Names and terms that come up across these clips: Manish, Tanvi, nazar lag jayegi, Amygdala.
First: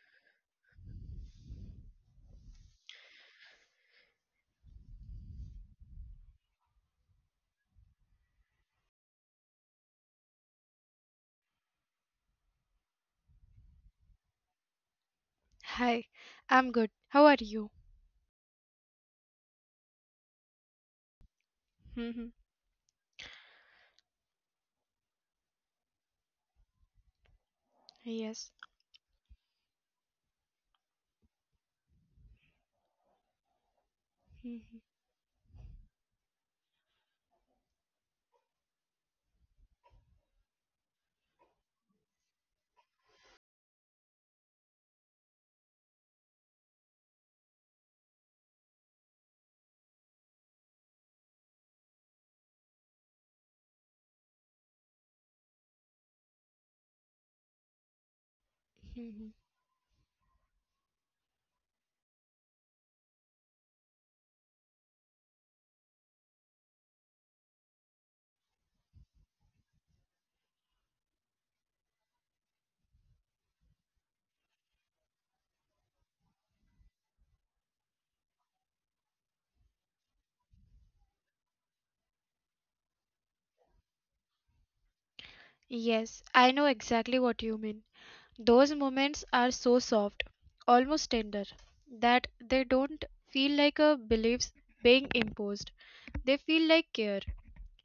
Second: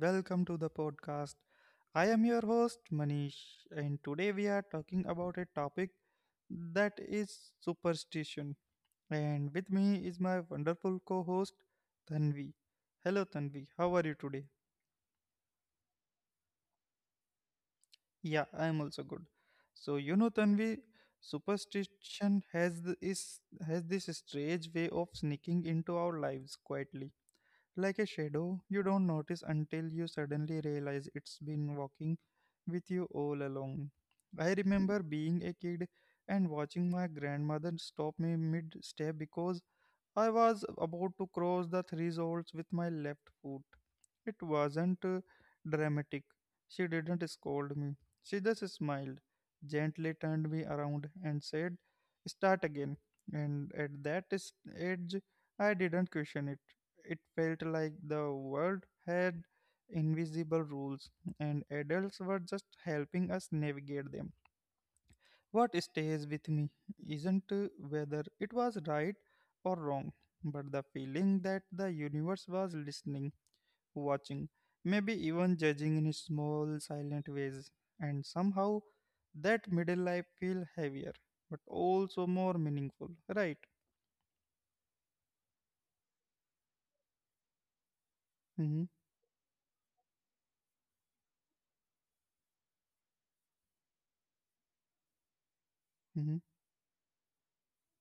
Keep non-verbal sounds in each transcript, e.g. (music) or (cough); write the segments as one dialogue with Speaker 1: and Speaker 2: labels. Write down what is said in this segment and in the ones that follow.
Speaker 1: welcome to the podcast. I am your host, Manish, and today we are talking about a topic that is superstition. And with me is my wonderful co host, Tanvi. Hello, Tanvi, how are you today?
Speaker 2: Hi, I'm good. How are you?
Speaker 1: Yeah, I am also good. So, you know, Tanvi,
Speaker 2: Mhm.
Speaker 1: superstition has this strange way of sneaking into our lives quietly. Like a
Speaker 2: Yes.
Speaker 1: shadow, you don't notice until you suddenly realize it's been walking with you all along. I
Speaker 2: Mhm.
Speaker 1: remember being a kid and watching my grandmother stop me mid step because I was about to cross the threshold with my left foot. It wasn't dramatic. She didn't scold me. She just smiled, gently turned me around, and said, "Start again." And at that age, I didn't question it. It felt like the world had
Speaker 2: Mhm.
Speaker 1: invisible rules, and adults were just helping us navigate them. What stays with me isn't whether it was right or wrong, but the feeling that the universe was listening, watching, maybe even judging in small, silent ways. And somehow that middle life feel heavier, but also more meaningful, right?
Speaker 2: Yes, I know exactly what you mean.
Speaker 1: Mm-hmm,
Speaker 2: Those moments are so soft, almost tender, that they don't feel like a beliefs being imposed.
Speaker 1: mm-hmm,
Speaker 2: They feel like care.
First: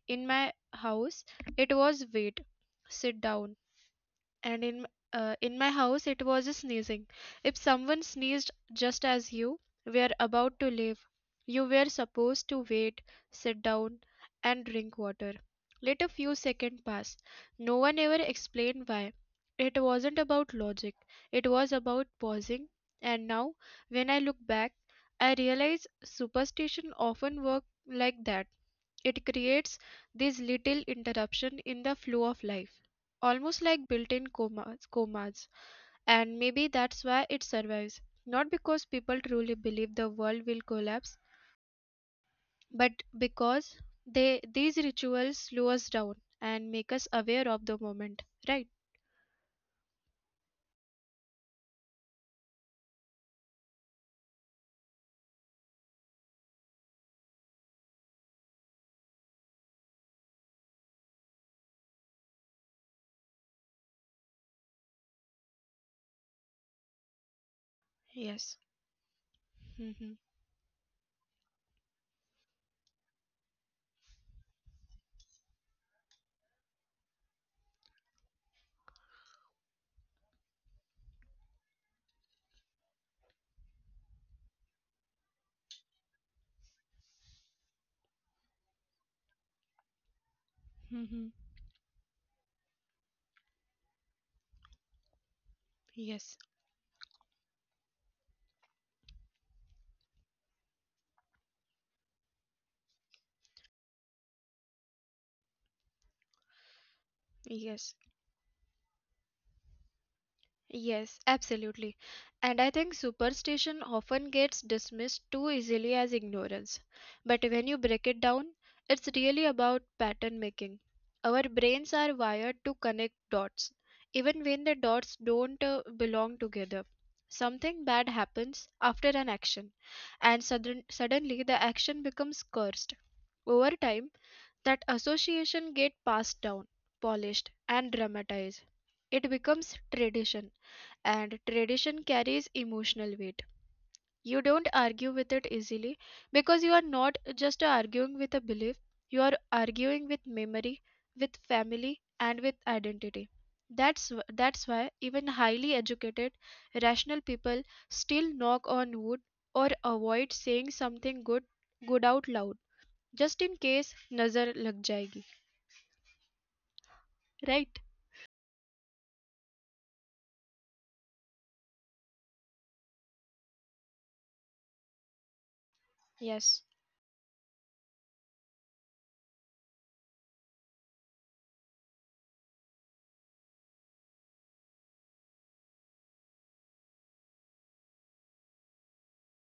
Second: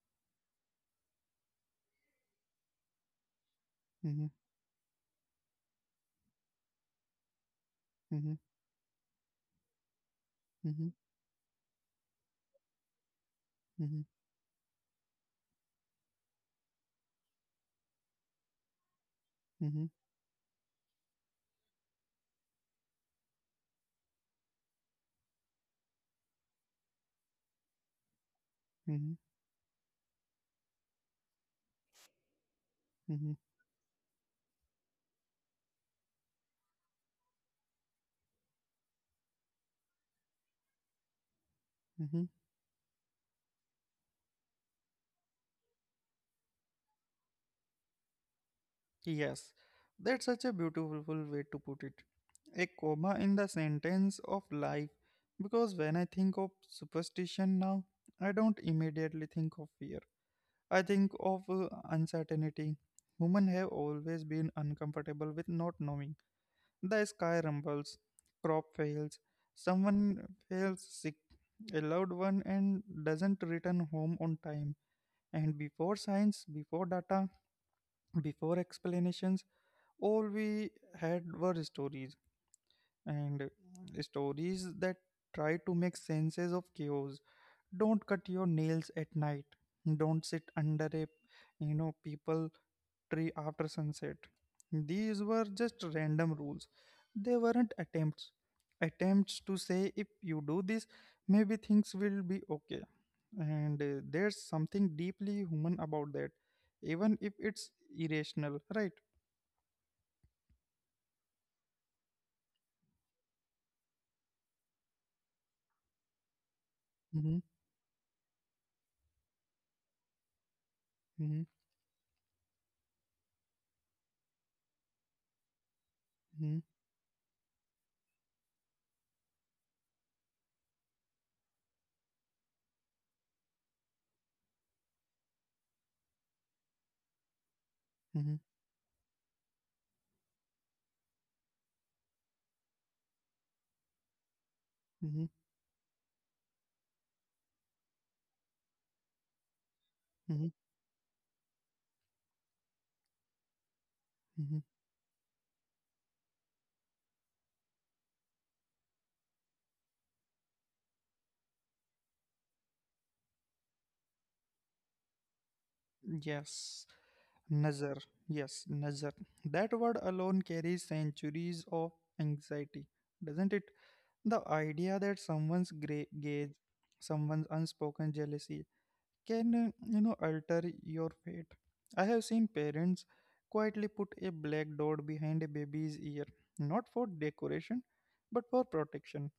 Speaker 2: In my house, it was wait, sit down,
Speaker 1: mm-hmm,
Speaker 2: and in my house it was sneezing. If someone sneezed just as you were about to
Speaker 1: mm-hmm,
Speaker 2: leave, you were supposed to wait, sit
Speaker 1: mm-hmm,
Speaker 2: down,
Speaker 1: mm-hmm,
Speaker 2: and drink water. Let a few seconds pass. No one ever explained why.
Speaker 1: mm-hmm,
Speaker 2: It wasn't about logic. It was about pausing. And now, when I look back, I realize superstition often worked like that.
Speaker 1: mm-hmm, mm-hmm.
Speaker 2: It creates this little interruption in the flow of life, almost like built-in comas. And maybe that's why it survives, not because people truly believe the world will collapse,
Speaker 1: Mm-hmm.
Speaker 2: but because they these rituals slow us down and make us aware of the moment, right?
Speaker 1: Yes, that's such a beautiful way to put it. A comma in the sentence of life, because when I think of superstition now, I don't immediately think of fear. I think of uncertainty. Women have always been uncomfortable with not knowing. The sky rumbles, crop
Speaker 2: Yes.
Speaker 1: fails,
Speaker 2: Hmm.
Speaker 1: someone fails sick, a loved one and doesn't return home on time. And before science, before data, before explanations, all we had were stories, and stories that try to make senses of chaos. Don't cut your nails at night, don't sit under a
Speaker 2: Hmm.
Speaker 1: people tree after sunset. These were just random rules,
Speaker 2: Yes.
Speaker 1: they weren't attempts to say if you do this maybe things will be okay. And there's something deeply human about that, even if it's
Speaker 2: Yes.
Speaker 1: irrational, right?
Speaker 2: Yes, absolutely. And I think superstition often gets dismissed too easily as ignorance.
Speaker 1: Mm-hmm,
Speaker 2: But when you break it down, it's really about pattern making. Our
Speaker 1: mm-hmm,
Speaker 2: brains are wired to connect dots, even when the dots don't belong together. Something bad happens after an action, and suddenly the action becomes cursed. Over time, that association get passed down, polished, and
Speaker 1: mm-hmm,
Speaker 2: dramatized. It becomes tradition, and tradition carries emotional weight. You don't argue with
Speaker 1: mm-hmm,
Speaker 2: it easily because you are not just arguing with a belief, you are arguing with
Speaker 1: mm-hmm,
Speaker 2: memory, with family, and with identity. That's why
Speaker 1: mm-hmm.
Speaker 2: even highly educated, rational people still knock on wood or avoid saying something good out loud, just in case nazar lag jayegi.
Speaker 1: Yes,
Speaker 2: Right?
Speaker 1: Nazar. Yes, Nazar. That word alone carries centuries of anxiety, doesn't it? The idea that
Speaker 2: Yes.
Speaker 1: gauge, someone's unspoken jealousy can alter your fate. I have seen parents quietly put a black dot behind a baby's ear, not for decoration, but for protection.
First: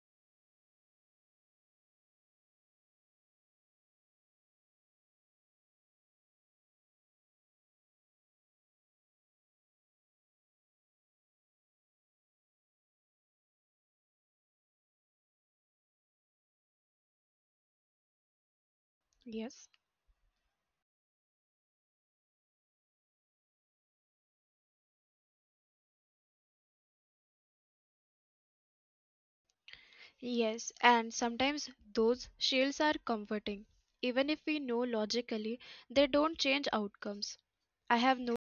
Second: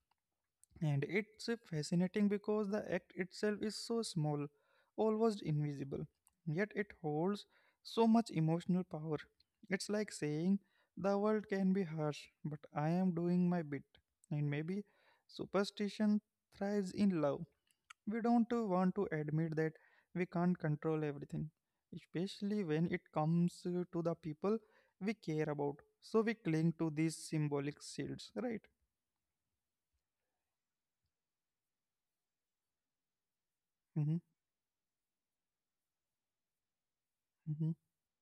Speaker 1: And it's fascinating because the act itself is so small, almost invisible, yet it holds so much emotional power. It's like saying, "The world can be harsh, but I am doing my bit." And maybe superstition thrives in love. We don't want to
Speaker 2: Yes.
Speaker 1: admit that we can't control everything, especially when it comes to the people we care about. So we cling to these symbolic shields, right?
Speaker 2: Yes, and sometimes those shields are comforting. Even
Speaker 1: Hmm,
Speaker 2: if we know logically they don't change outcomes. I have noticed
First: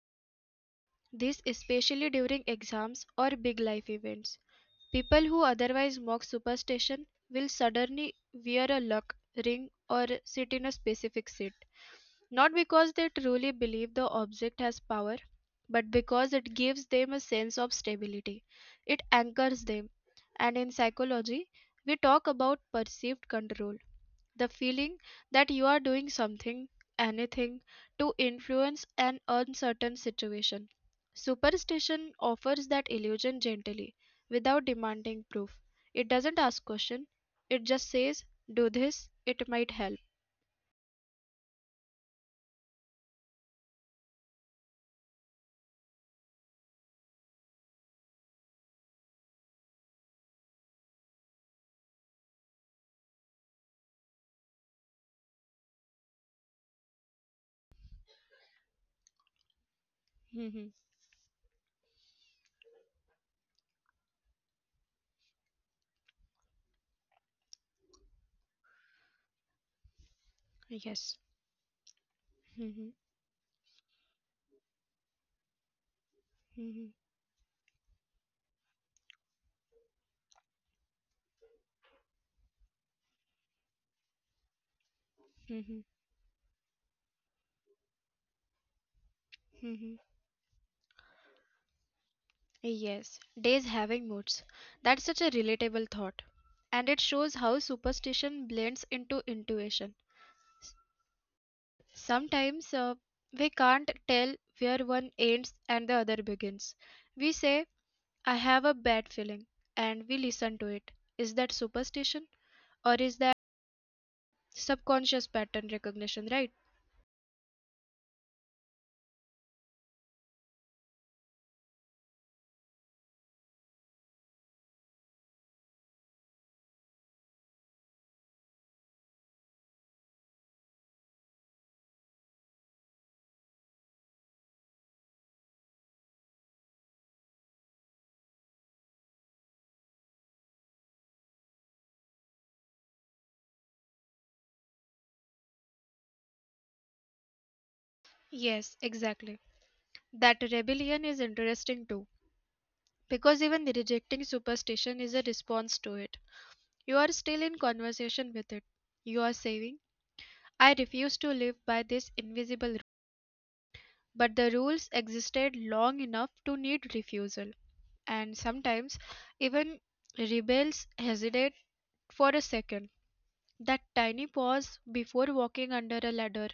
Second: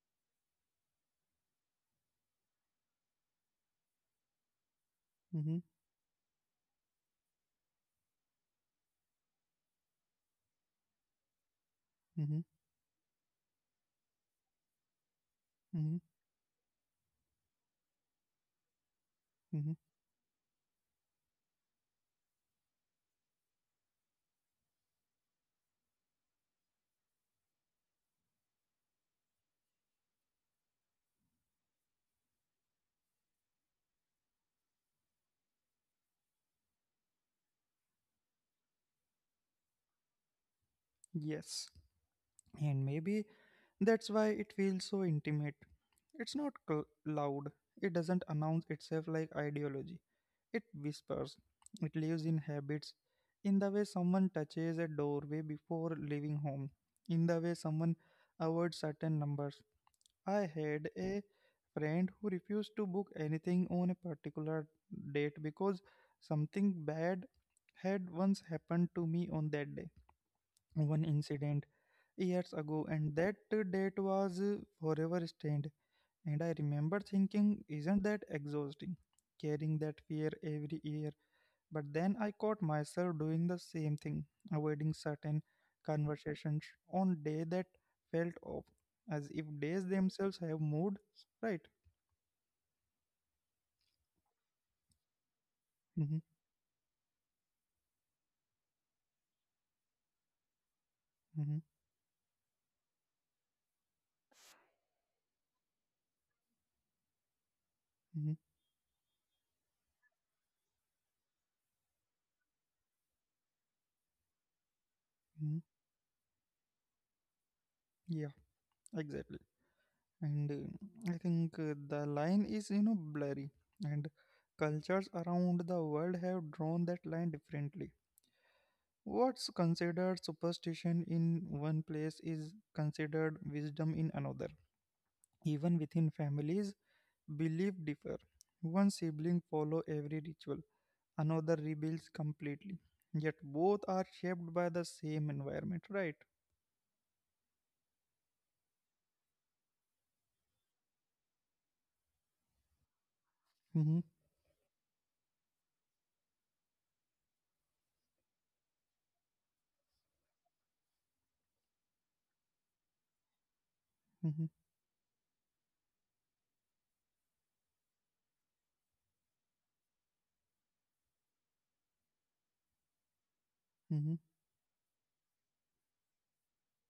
Speaker 2: this especially during exams or big life events. People who
Speaker 1: hmm,
Speaker 2: otherwise mock superstition will suddenly wear a luck ring or sit in a specific seat,
Speaker 1: hmm,
Speaker 2: not because they truly believe the object has power, but
Speaker 1: hmm,
Speaker 2: because it gives them a sense of stability. It anchors
Speaker 1: hmm.
Speaker 2: them. And in psychology, we talk about perceived control, the feeling that you are doing something, anything, to influence an uncertain situation. Superstition offers that illusion gently, without demanding proof. It doesn't ask question. It just says, "Do this. It might help."
Speaker 1: Yes. And maybe that's why it feels so intimate. It's not loud, it doesn't announce itself like ideology. It whispers, it lives in habits, in the way someone touches a doorway before leaving home, in the way someone avoids certain numbers. I
Speaker 2: Mhm.
Speaker 1: had a friend who refused to book anything on a particular date because something bad had once happened to me on that day. One
Speaker 2: Yes.
Speaker 1: incident years ago,
Speaker 2: Mhm.
Speaker 1: and that date was forever stained. And I
Speaker 2: Mhm,
Speaker 1: remember thinking, isn't that exhausting? Carrying that fear every year. But then I caught myself doing the same thing, avoiding certain
Speaker 2: mhm,
Speaker 1: conversations on day that felt off, as if days
Speaker 2: mhm.
Speaker 1: themselves have moved. Right.
Speaker 2: Yes, days having moods. That's such a relatable
Speaker 1: Mm-hmm,
Speaker 2: thought. And it shows how superstition blends into intuition. S-
Speaker 1: mm-hmm,
Speaker 2: Sometimes we can't tell where one ends and the other begins. We say,
Speaker 1: mm-hmm,
Speaker 2: I have a bad feeling, and we listen to it. Is that superstition? Or is that subconscious
Speaker 1: mm-hmm.
Speaker 2: pattern recognition, right?
Speaker 1: Yeah, exactly. And I think the line is blurry, and cultures around the world have drawn that line differently. What's considered superstition in one place is considered wisdom in another. Even within families, belief differ. One sibling follow every ritual, another rebels completely, yet both are shaped by the same environment, right?
Speaker 2: Yes, exactly. That rebellion is interesting too, because even
Speaker 1: Mm-hmm,
Speaker 2: rejecting superstition is a response to it. You are still in conversation with it. You are saying, I refuse to live by this invisible rule.
Speaker 1: mm-hmm,
Speaker 2: But the rules existed long enough to need refusal. And sometimes even rebels hesitate for a second.
Speaker 1: mm-hmm,
Speaker 2: That tiny pause before walking under a ladder,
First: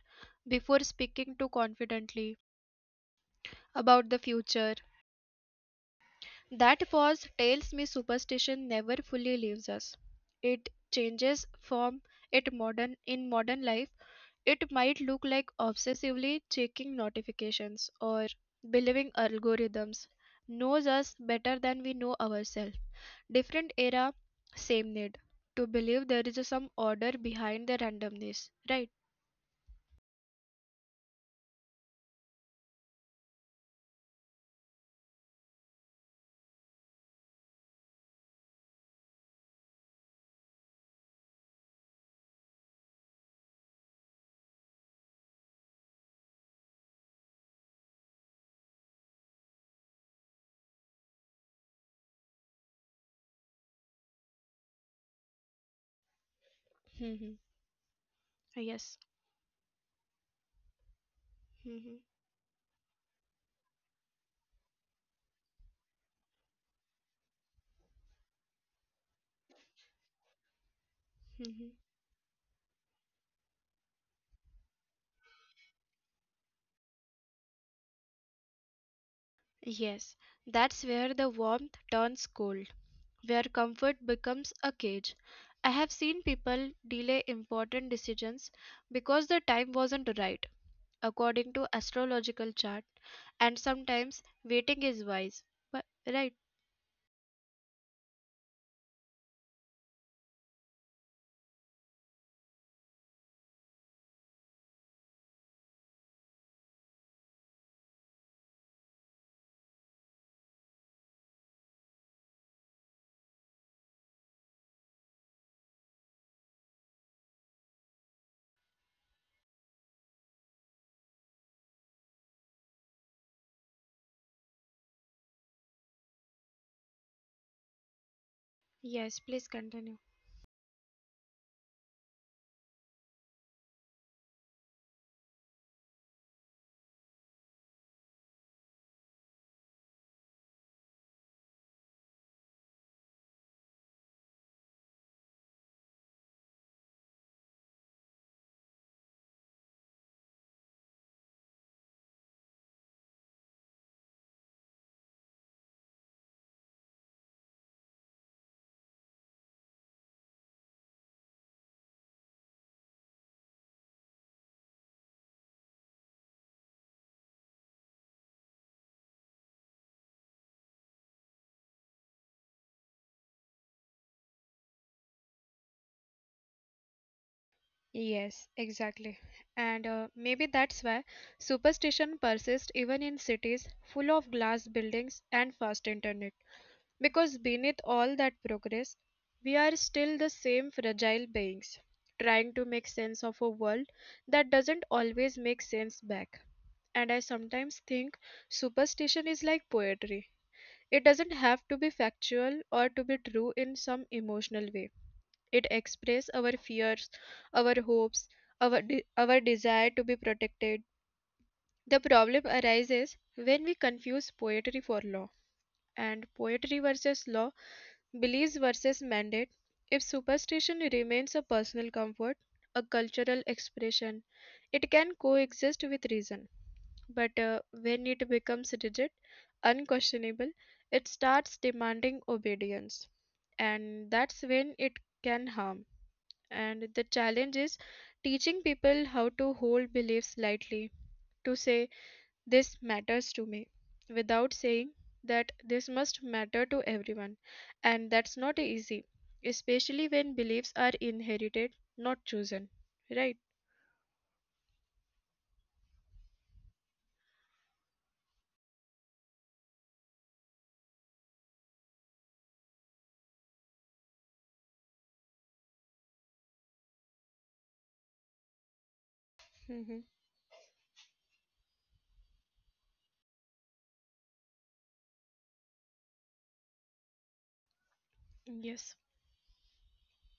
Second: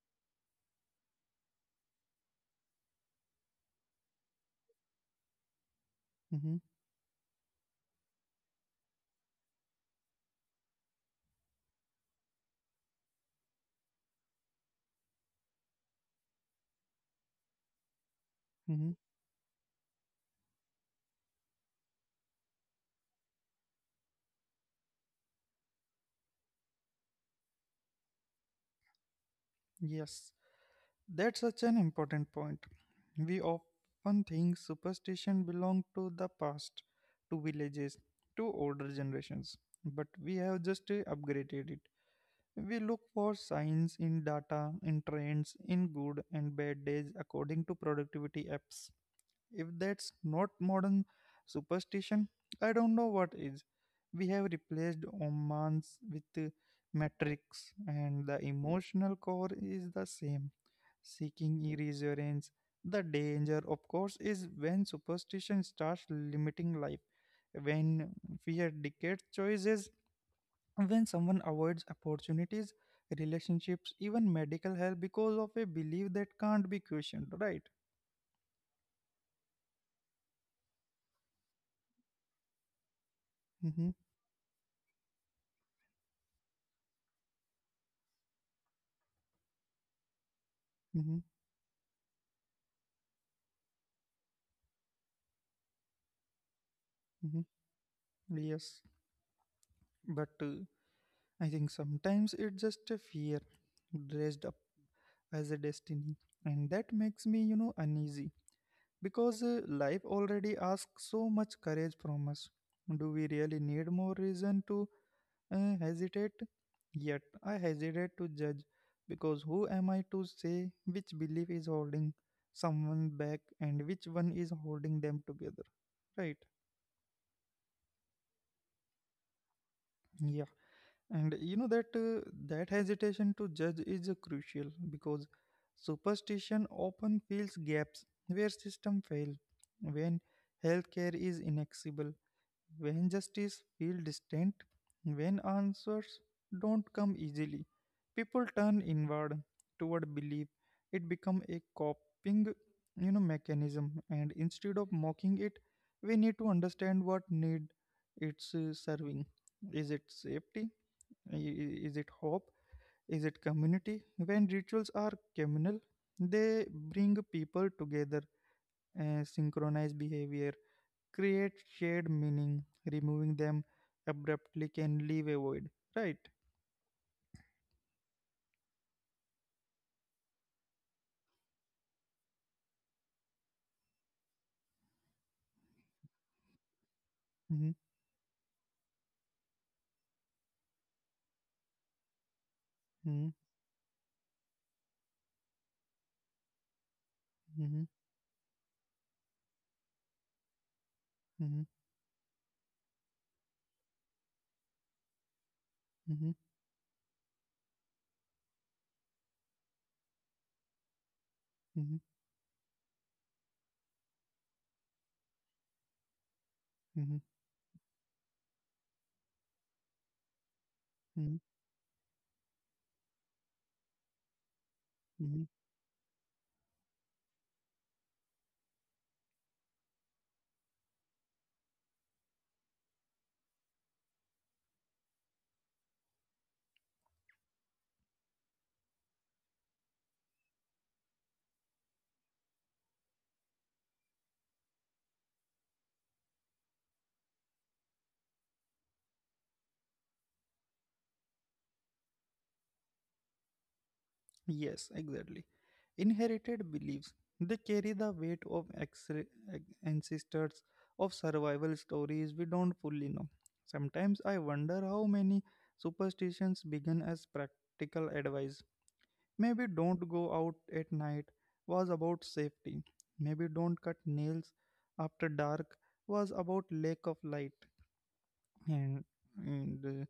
Speaker 2: before speaking too confidently about the future.
Speaker 1: mm-hmm,
Speaker 2: That pause tells me superstition never fully leaves us. It changes form. It modern in modern life it might look like obsessively checking notifications
Speaker 1: mm-hmm.
Speaker 2: or believing algorithms knows us better than we know ourselves. Different era, same need to believe there is some order behind the randomness, right?
Speaker 1: Yes. That's such an important point. We often think superstition belong to the past, to villages, to older generations, but we have just upgraded it. We look for signs in data, in trends, in good and bad days according to productivity apps. If that's not modern superstition, I don't know what is. We have replaced omens with metrics,
Speaker 2: Mhm.
Speaker 1: and the emotional core
Speaker 2: Yes.
Speaker 1: is the same. Seeking reassurance.
Speaker 2: Mhm.
Speaker 1: The danger, of course, is when superstition starts limiting life, when fear dictates choices, when someone avoids
Speaker 2: Mhm.
Speaker 1: opportunities, relationships, even medical help because of a belief that can't be questioned, right?
Speaker 2: Yes, that's where the warmth turns cold,
Speaker 1: Mm-hmm,
Speaker 2: where comfort becomes a cage. I have seen people delay important decisions because the time wasn't right,
Speaker 1: mm-hmm,
Speaker 2: according to astrological chart, and sometimes waiting is wise, but right.
Speaker 1: mm-hmm. Yes. But I think sometimes it's just a fear dressed up as a destiny. And that makes me uneasy because life already asks so much courage from us. Do we really need more reason to hesitate? Yet I hesitate to judge because who am I to say which belief is holding someone back and which one is holding them together? Right?
Speaker 2: Yes, please continue.
Speaker 1: Yeah. And you know that hesitation to judge is crucial, because superstition often fills gaps where system fail, when healthcare is inaccessible, when justice feels distant, when answers don't come easily. People turn inward toward belief. It becomes a coping mechanism. And instead of mocking it, we need to understand what need it's serving. Is it safety? I- Is it hope? Is it community? When rituals are communal, they bring people together, synchronize behavior, create shared meaning. Removing them abruptly can leave a void, right?
Speaker 2: Yes, exactly. And maybe that's why superstition persists even in cities full of glass buildings and fast internet. Because beneath
Speaker 1: Mm-hmm,
Speaker 2: all that progress, we are still the same fragile beings, trying to make sense of a
Speaker 1: mm-hmm,
Speaker 2: world that doesn't always make sense back. And I sometimes think superstition is like poetry. It doesn't have to be
Speaker 1: mm-hmm,
Speaker 2: factual or to be true in some emotional way. It expresses our
Speaker 1: mm-hmm,
Speaker 2: fears, our hopes, our desire to be protected. The
Speaker 1: mm-hmm,
Speaker 2: problem arises when we confuse poetry for law, and poetry versus
Speaker 1: mm-hmm,
Speaker 2: law, beliefs versus mandate. If superstition remains a
Speaker 1: mm-hmm,
Speaker 2: personal comfort, a cultural expression, it can
Speaker 1: mm-hmm.
Speaker 2: coexist with reason. But when it becomes rigid, unquestionable, it starts demanding obedience. And that's when it can harm. And the challenge is teaching people how to hold beliefs lightly, to say, This matters to me, without saying that this must matter to everyone. And that's not easy, especially when beliefs are inherited, not chosen. Right?
Speaker 1: Yes, exactly. Inherited beliefs. They carry the weight of ancestors, of survival stories we don't fully know. Sometimes I wonder how many superstitions began as practical advice. Maybe
Speaker 2: Hmm.
Speaker 1: "don't go out at night" was about safety. Maybe "don't cut nails after dark" was about lack of light,
Speaker 2: Yes.
Speaker 1: and and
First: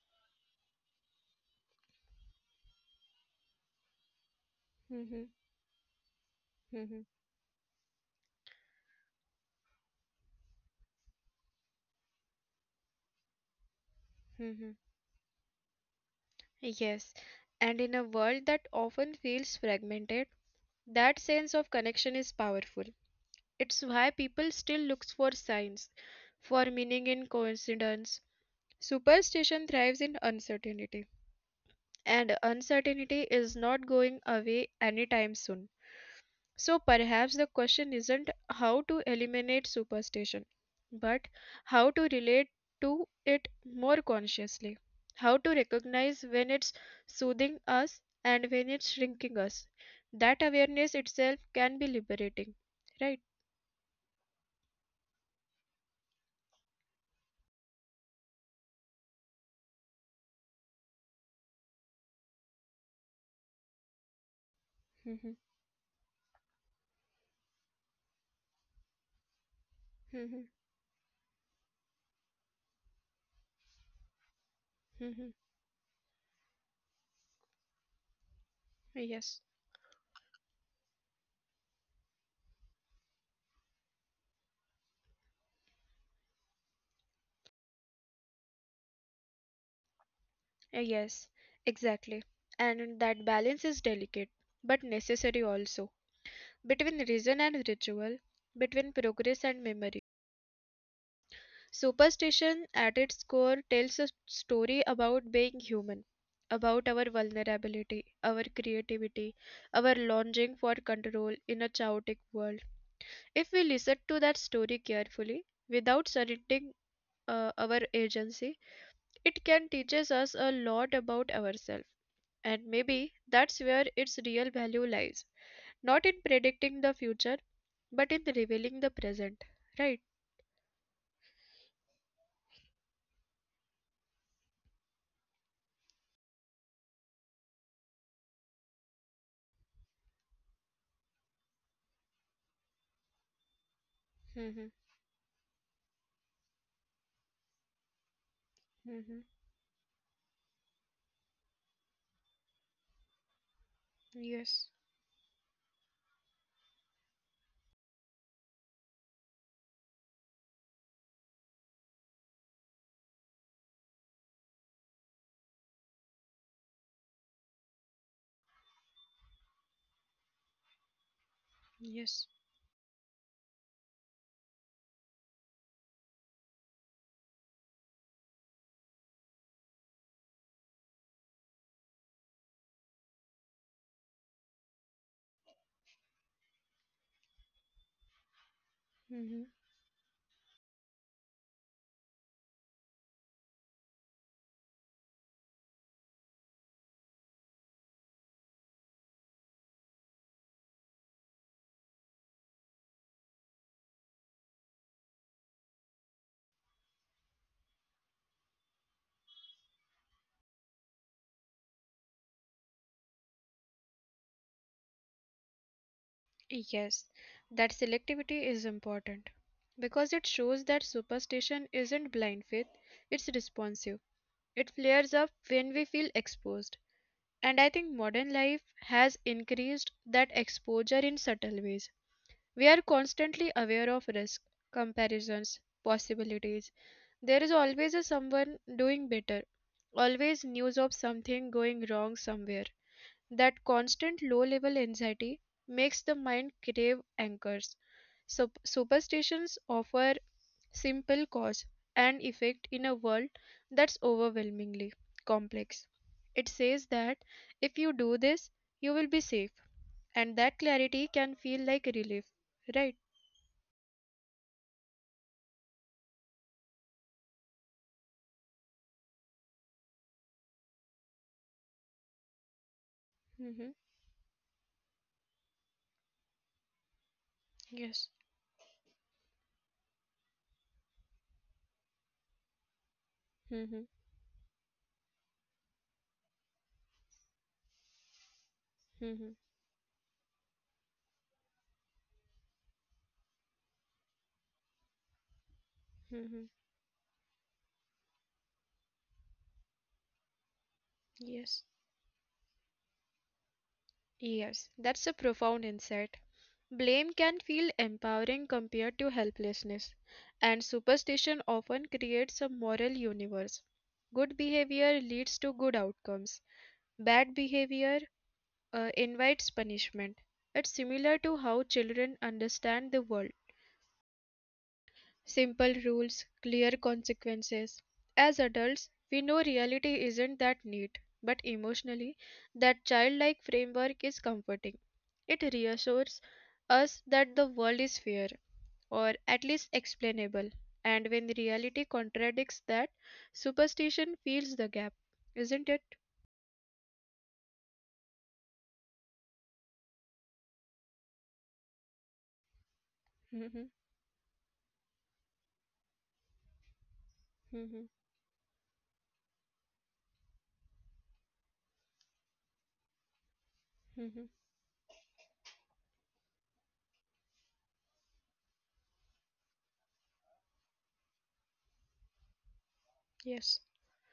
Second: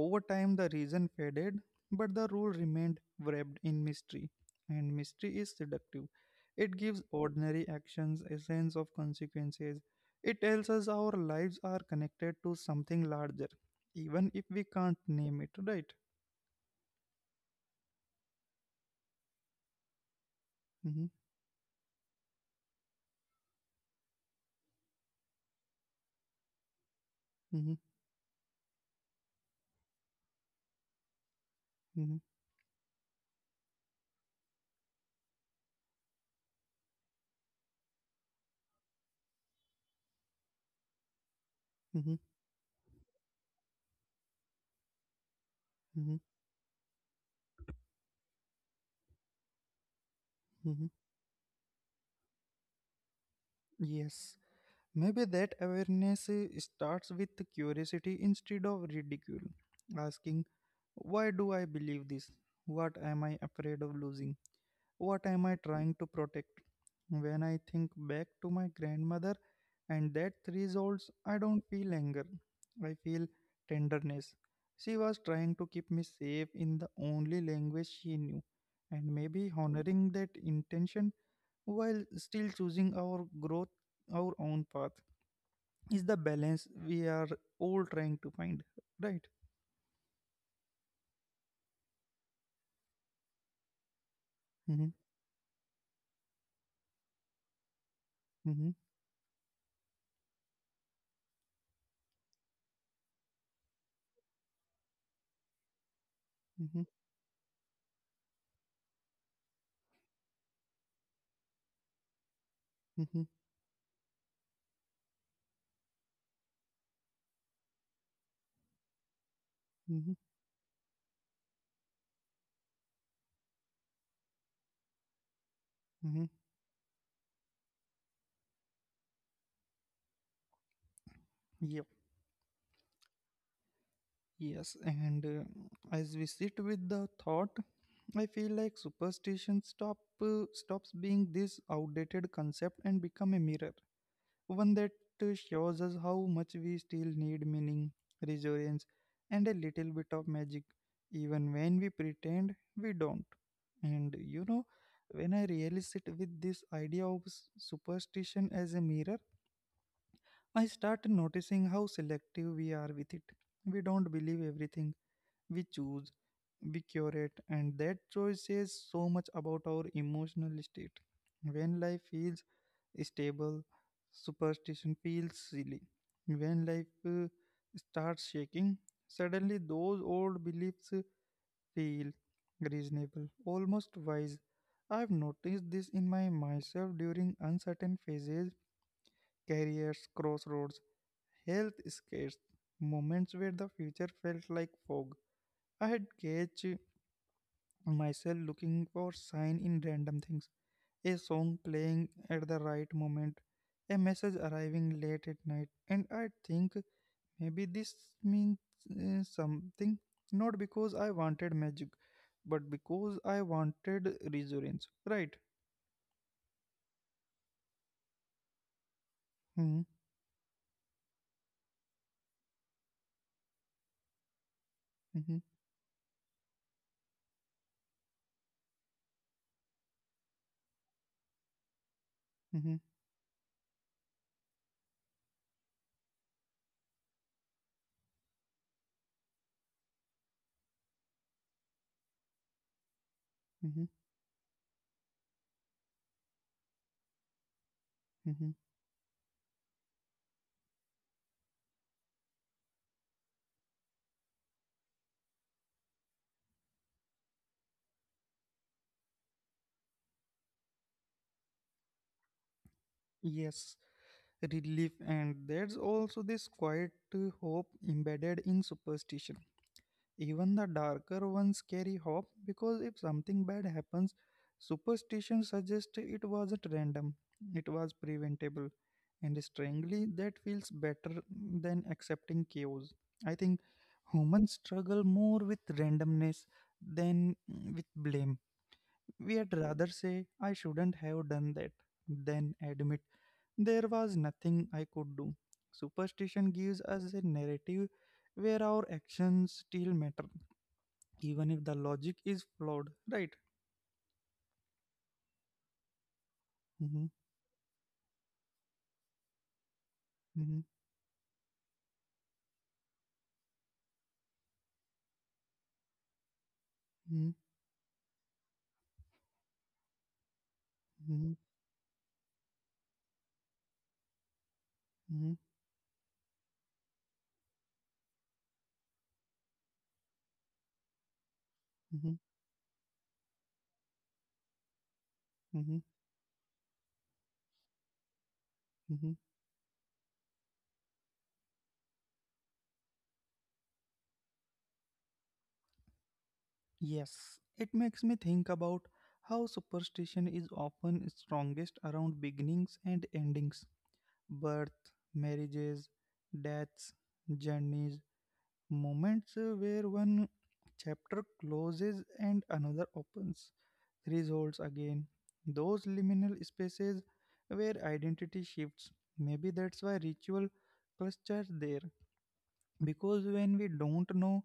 Speaker 1: over time the reason faded, but the rule remained wrapped in mystery, and
Speaker 2: Hmm.
Speaker 1: mystery is seductive. It
Speaker 2: Hmm.
Speaker 1: gives ordinary actions a sense of consequences. It tells us our lives are connected to something larger, even if we
Speaker 2: Hmm.
Speaker 1: can't name it, right?
Speaker 2: Yes, and in a world that often feels fragmented,
Speaker 1: Mm-hmm,
Speaker 2: that sense of connection is powerful. It's why people still looks for signs, for meaning in
Speaker 1: mm-hmm,
Speaker 2: coincidence. Superstition thrives in uncertainty,
Speaker 1: mm-hmm,
Speaker 2: and uncertainty is not going away anytime soon. So perhaps the question isn't how to eliminate superstition, but how to
Speaker 1: mm-hmm,
Speaker 2: relate to it more consciously, how to
Speaker 1: mm-hmm,
Speaker 2: recognize when it's soothing us and when it's shrinking us. That
Speaker 1: mm-hmm.
Speaker 2: awareness itself can be liberating, right?
Speaker 1: Yes. Maybe that awareness starts with curiosity instead of ridicule, asking, "Why do I believe this? What am I afraid of losing? What
Speaker 2: Mhm,
Speaker 1: am I trying to protect?" When I think back to my grandmother and that
Speaker 2: mhm,
Speaker 1: results, I don't feel anger. I feel tenderness. She was
Speaker 2: mhm.
Speaker 1: trying to keep me safe in the only language she knew, and
Speaker 2: Yes.
Speaker 1: maybe honoring that intention while still choosing our growth, our own path, is the balance we are all trying to find, right?
Speaker 2: Yes, exactly. And that balance is delicate, but
Speaker 1: Mm-hmm,
Speaker 2: necessary also, between reason and ritual,
Speaker 1: mm-hmm,
Speaker 2: between progress and memory. Superstition, at its core, tells a story about being human,
Speaker 1: mm-hmm,
Speaker 2: about our vulnerability, our creativity, our longing for control in a chaotic world.
Speaker 1: mm-hmm,
Speaker 2: If we listen to that story carefully, without surrendering our agency, it can teach
Speaker 1: mm-hmm,
Speaker 2: us a lot about ourselves. And maybe that's where its real value lies. Not
Speaker 1: mm-hmm.
Speaker 2: in predicting the future, but in revealing the present. Right?
Speaker 1: Yep. Yes, and as we sit with the thought, I feel like superstition stops being this outdated concept and become a mirror,
Speaker 2: Mm-hmm.
Speaker 1: one that shows us how much we still need meaning, resilience,
Speaker 2: Mm-hmm.
Speaker 1: and a little bit of magic, even when we pretend we don't. And you know,
Speaker 2: Yes.
Speaker 1: when I really sit with this idea of superstition as a mirror, I start noticing how selective we are with it. We don't believe everything, we choose, we curate, and that choice says so much about our emotional state. When life
Speaker 2: Yes.
Speaker 1: feels stable, superstition feels silly. When life starts shaking, suddenly those old beliefs feel reasonable, almost wise. I've noticed this in my myself during uncertain phases, careers, crossroads, health scares, moments where the future felt like fog. I had catch myself looking for sign in random things: a song playing at the right moment, a message arriving late at night, and I think maybe this means something, not because I wanted magic, but because I wanted reassurance, right?
Speaker 2: Yes, that selectivity is important
Speaker 1: Hmm.
Speaker 2: because it shows that superstition isn't blind faith, it's responsive. It
Speaker 1: Hmm,
Speaker 2: flares up when we feel exposed. And I think modern life has increased that exposure in subtle ways.
Speaker 1: hmm,
Speaker 2: We are constantly aware of risk, comparisons, possibilities. There is always a someone doing better, always news of something going wrong somewhere.
Speaker 1: hmm,
Speaker 2: That constant low level anxiety makes the mind crave anchors.
Speaker 1: hmm.
Speaker 2: Superstitions offer simple cause and effect in a world that's overwhelmingly complex. It says that if you do this, you will be safe, and that clarity can feel like relief, right?
Speaker 1: Yes, relief, and there's also this quiet hope embedded in superstition. Even the darker ones carry hope because if something bad
Speaker 2: Mm-hmm.
Speaker 1: happens, superstition suggests it wasn't random, it was
Speaker 2: Yes.
Speaker 1: preventable. And strangely, that feels better than accepting chaos. I think
Speaker 2: Mm-hmm.
Speaker 1: humans struggle more with randomness than with blame.
Speaker 2: Mm-hmm.
Speaker 1: We'd rather say, "I shouldn't have done that," than admit there was nothing I could do. Superstition
Speaker 2: Mm-hmm.
Speaker 1: gives us a narrative where our actions still matter, even if the
Speaker 2: Yes.
Speaker 1: logic is flawed, right?
Speaker 2: Yes, that's a profound insight.
Speaker 1: Mhm,
Speaker 2: Blame can feel empowering compared to helplessness,
Speaker 1: mhm,
Speaker 2: and superstition often creates a moral universe. Good behavior leads to good outcomes,
Speaker 1: mhm,
Speaker 2: bad behavior invites punishment. It's
Speaker 1: mhm,
Speaker 2: similar to how children understand the world.
Speaker 1: mhm,
Speaker 2: Simple rules, clear consequences. As adults, we know reality isn't that neat, but
Speaker 1: mhm,
Speaker 2: emotionally, that childlike framework is comforting.
Speaker 1: mhm,
Speaker 2: It reassures us that the world is fair,
Speaker 1: mhm.
Speaker 2: or at least explainable, and when reality contradicts that, superstition fills the gap, isn't it?
Speaker 1: Yes, it makes me think about how superstition is often strongest around beginnings and endings:
Speaker 2: Hmm.
Speaker 1: birth, marriages, deaths, journeys,
Speaker 2: Hmm.
Speaker 1: moments where one chapter closes and another opens.
Speaker 2: Hmm.
Speaker 1: Thresholds again, those liminal spaces where identity shifts. Maybe that's why ritual clusters there, because when we
Speaker 2: Yes.
Speaker 1: don't know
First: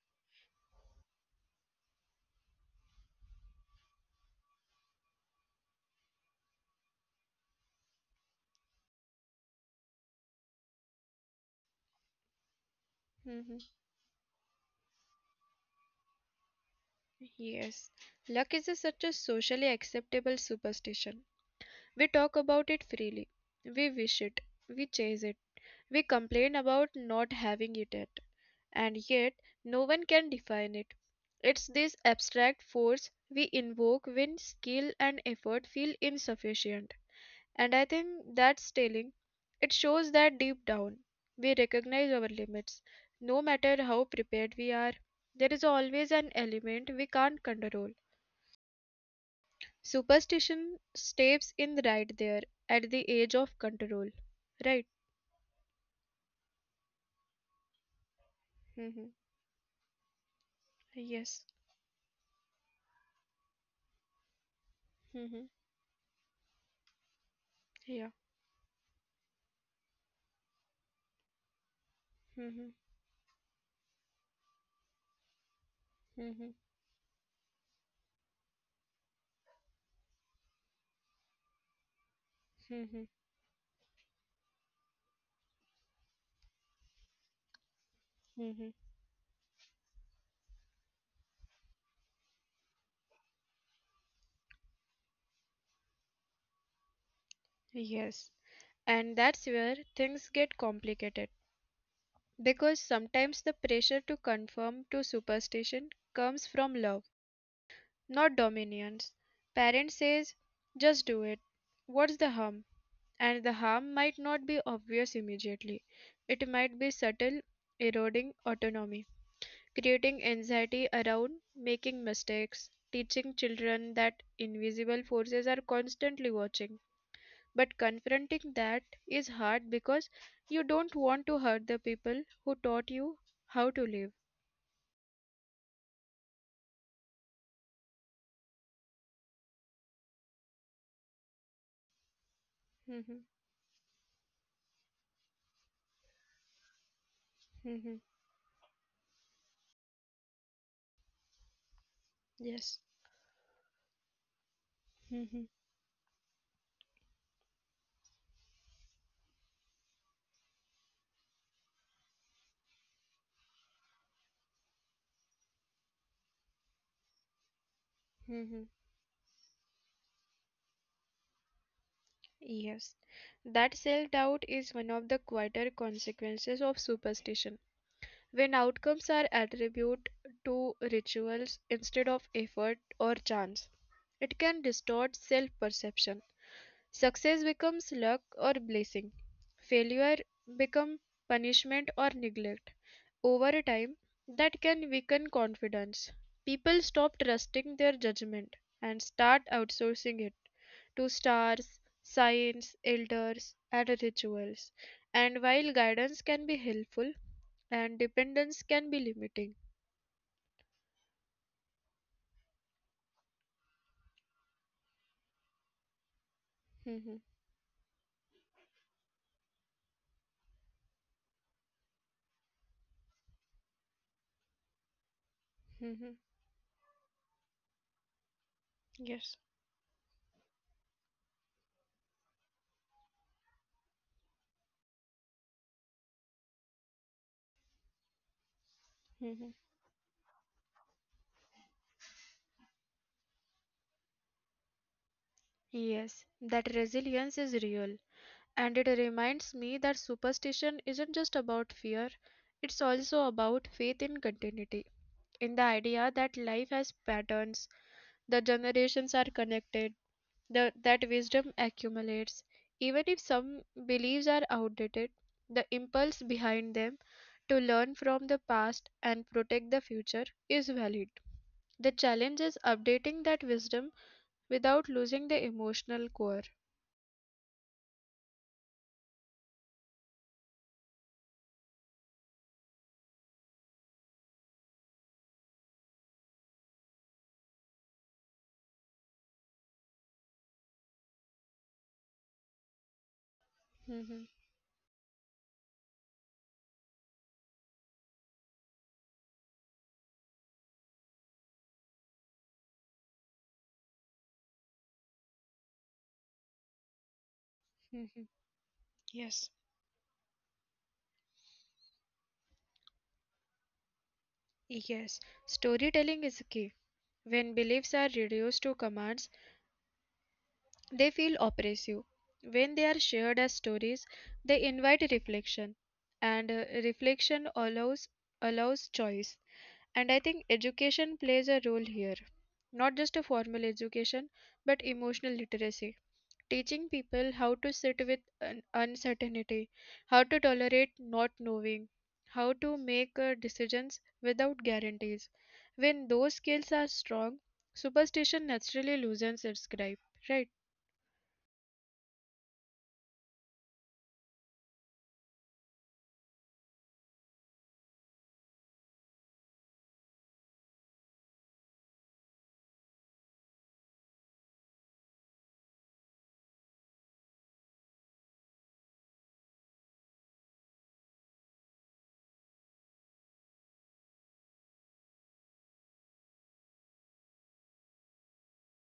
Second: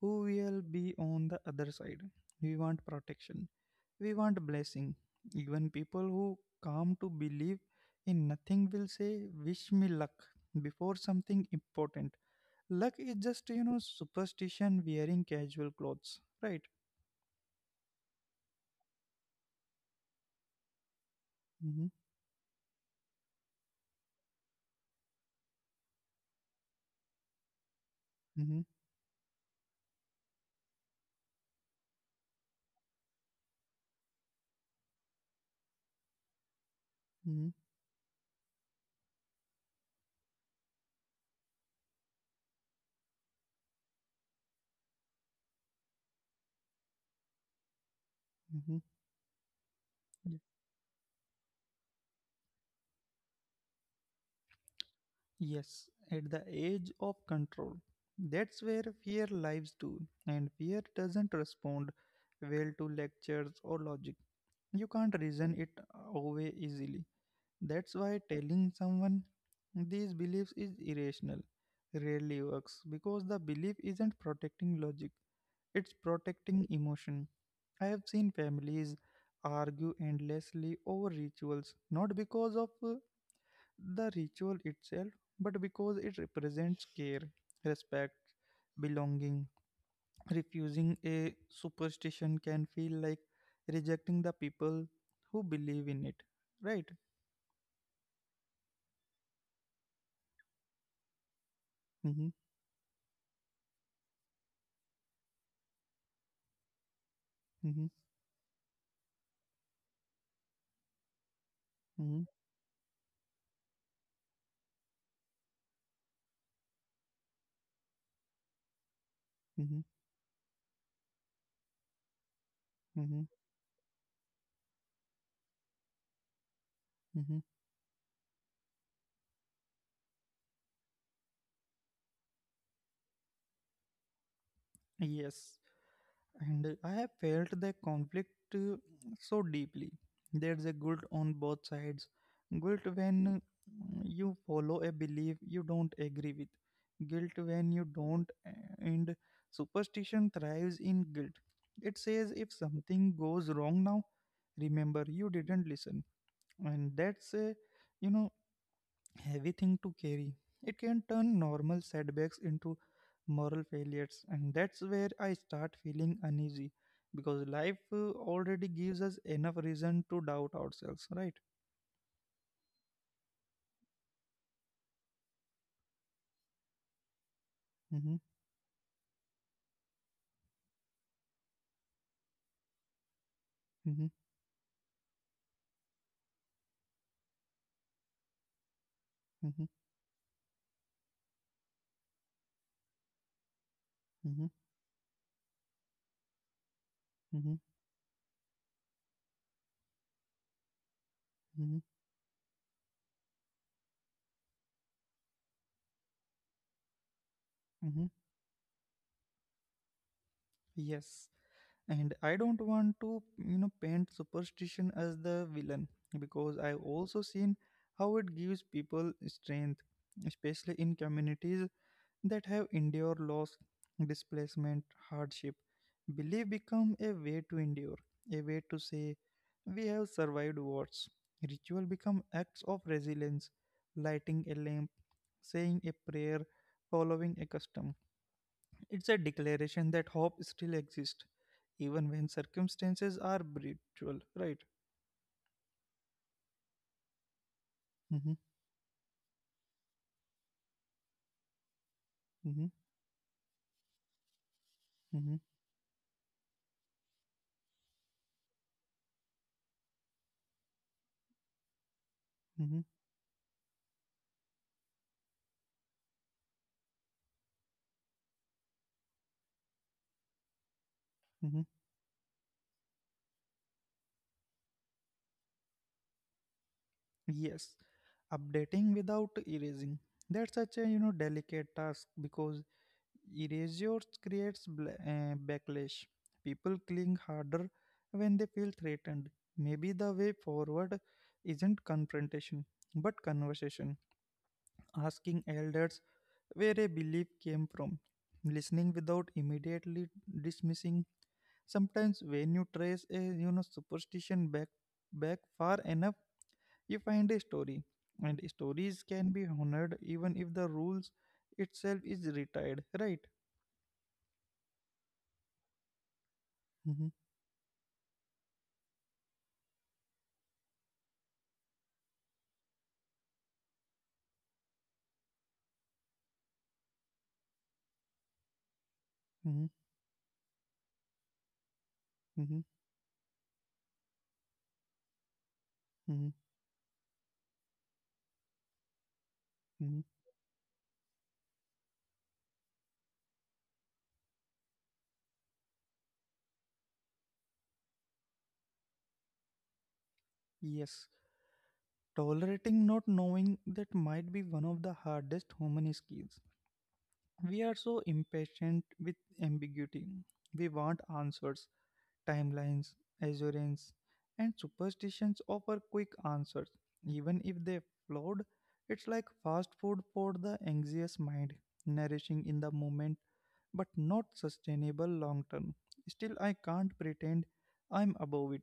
Speaker 1: who will be on the other side, we want protection, we want blessing. Even people who come to believe in nothing will say, "Wish me luck" before something important. Luck is just,
Speaker 2: Hmm.
Speaker 1: you know, superstition wearing casual clothes, right?
Speaker 2: Yes. Luck is a, such a socially acceptable superstition.
Speaker 1: Mm-hmm,
Speaker 2: We talk about it freely. We wish it. We chase it. We complain about not having it yet.
Speaker 1: mm-hmm,
Speaker 2: And yet, no one can define it. It's this abstract force we invoke when skill and effort feel insufficient.
Speaker 1: mm-hmm,
Speaker 2: And I think that's telling. It shows that deep down, we recognize our limits. No matter how prepared we are, there is always an element we can't control.
Speaker 1: mm-hmm. Yes.
Speaker 2: Superstition steps in right there at the age of control, right?
Speaker 1: Yes, at the age of control. That's where
Speaker 2: Mm-hmm.
Speaker 1: fear lives too, and fear doesn't
Speaker 2: Yes.
Speaker 1: respond well to lectures or logic. You can't
Speaker 2: Mm-hmm.
Speaker 1: reason it away easily. That's
Speaker 2: Yeah.
Speaker 1: why telling someone these beliefs is irrational rarely
Speaker 2: Mm-hmm.
Speaker 1: works, because the belief isn't protecting logic, it's
Speaker 2: Mm-hmm.
Speaker 1: protecting emotion. I have seen families argue endlessly over rituals, not because of
Speaker 2: Mm-hmm.
Speaker 1: the ritual itself, but because it represents care, respect,
Speaker 2: Mm-hmm.
Speaker 1: belonging. Refusing a superstition can feel like rejecting the people who believe in it, right?
Speaker 2: Yes. And that's where things get complicated
Speaker 1: Mm-hmm,
Speaker 2: because sometimes the pressure to conform to superstition comes from love,
Speaker 1: mm-hmm,
Speaker 2: not dominance. Parent says, just do it. What's
Speaker 1: mm-hmm,
Speaker 2: the harm? And the harm might not be obvious immediately. It might be subtle, eroding autonomy,
Speaker 1: mm-hmm,
Speaker 2: creating anxiety around making mistakes,
Speaker 1: mm-hmm,
Speaker 2: teaching children that invisible forces are constantly watching.
Speaker 1: mm-hmm.
Speaker 2: But confronting that is hard because you don't want to hurt the people who taught you how to live.
Speaker 1: Yes, and I have felt the conflict so deeply. There's a guilt on both sides. Guilt
Speaker 2: Mhm,
Speaker 1: when you follow a belief you don't agree with, guilt when you
Speaker 2: mhm,
Speaker 1: don't, and superstition thrives in guilt. It says if
Speaker 2: yes.
Speaker 1: something goes wrong now, remember you
Speaker 2: Mhm,
Speaker 1: didn't listen, and that's a you know heavy thing to carry. It can turn normal setbacks into moral failures, and that's where I start feeling uneasy because life
Speaker 2: mhm,
Speaker 1: already gives us enough reason to doubt ourselves, right?
Speaker 2: yes. That self doubt is one of the quieter consequences of superstition.
Speaker 1: Mm-hmm,
Speaker 2: When outcomes are attributed to rituals instead of effort or chance,
Speaker 1: mm-hmm,
Speaker 2: it can distort self perception. Success becomes luck or blessing,
Speaker 1: mm-hmm,
Speaker 2: failure becomes punishment or neglect. Over time,
Speaker 1: mm-hmm,
Speaker 2: that can weaken confidence. People stop
Speaker 1: mm-hmm,
Speaker 2: trusting their judgment and start outsourcing it to stars,
Speaker 1: mm-hmm,
Speaker 2: signs, elders, and rituals. And while guidance can be helpful, and
Speaker 1: mm-hmm.
Speaker 2: dependence can be limiting.
Speaker 1: Yes, and I don't want to, paint superstition as the villain because I've
Speaker 2: Mhm,
Speaker 1: also seen how it gives people strength, especially in communities that have endured loss, displacement, hardship.
Speaker 2: mhm,
Speaker 1: Belief become a way to endure, a way to say
Speaker 2: yes.
Speaker 1: we have survived wars. Ritual become acts of resilience, lighting a lamp, saying a prayer, following a custom. It's a
Speaker 2: Mhm.
Speaker 1: declaration that hope still exists, even when circumstances are brutal. Right?
Speaker 2: Yes, that resilience is real.
Speaker 1: Mm-hmm,
Speaker 2: And it reminds me that superstition isn't just about fear, it's
Speaker 1: mm-hmm,
Speaker 2: also about faith in continuity, in the
Speaker 1: mm-hmm,
Speaker 2: idea that life has patterns, the generations are connected, that wisdom accumulates. Even if
Speaker 1: mm-hmm,
Speaker 2: some beliefs are outdated, the impulse behind them to learn from the past and protect the future is valid. The
Speaker 1: mm-hmm.
Speaker 2: challenge is updating that wisdom without losing the emotional core.
Speaker 1: Yes, updating without erasing. That's such a delicate task because erasure creates backlash. People cling harder when they feel threatened. Maybe the way forward isn't confrontation, but
Speaker 2: Mhm,
Speaker 1: conversation. Asking elders where a belief came from. Listening without immediately dismissing. Sometimes when you trace a superstition back far enough, you find a
Speaker 2: mhm.
Speaker 1: story. And
Speaker 2: Yes.
Speaker 1: stories can be honored even if the rules itself is retired, right?
Speaker 2: Yes, storytelling is key. When
Speaker 1: Hmm.
Speaker 2: beliefs are reduced to commands, they feel oppressive. When they are shared as stories, they invite reflection, and reflection allows choice. And I
Speaker 1: Hmm.
Speaker 2: think education plays a role here, not just a formal education, but emotional literacy
Speaker 1: Mm-hmm.
Speaker 2: teaching people how to sit with uncertainty, how to
Speaker 1: Mm-hmm.
Speaker 2: tolerate not knowing, how to make decisions without guarantees. When those skills are strong, superstition naturally loosens its grip, right?
Speaker 1: Yes, tolerating not knowing that might be one of the hardest human skills. We are so impatient with ambiguity. We want answers, timelines, assurance, and superstitions offer quick answers, even if they flawed. It's like fast food for the anxious mind, nourishing in the moment but not sustainable long term. Still, I can't pretend I'm above it.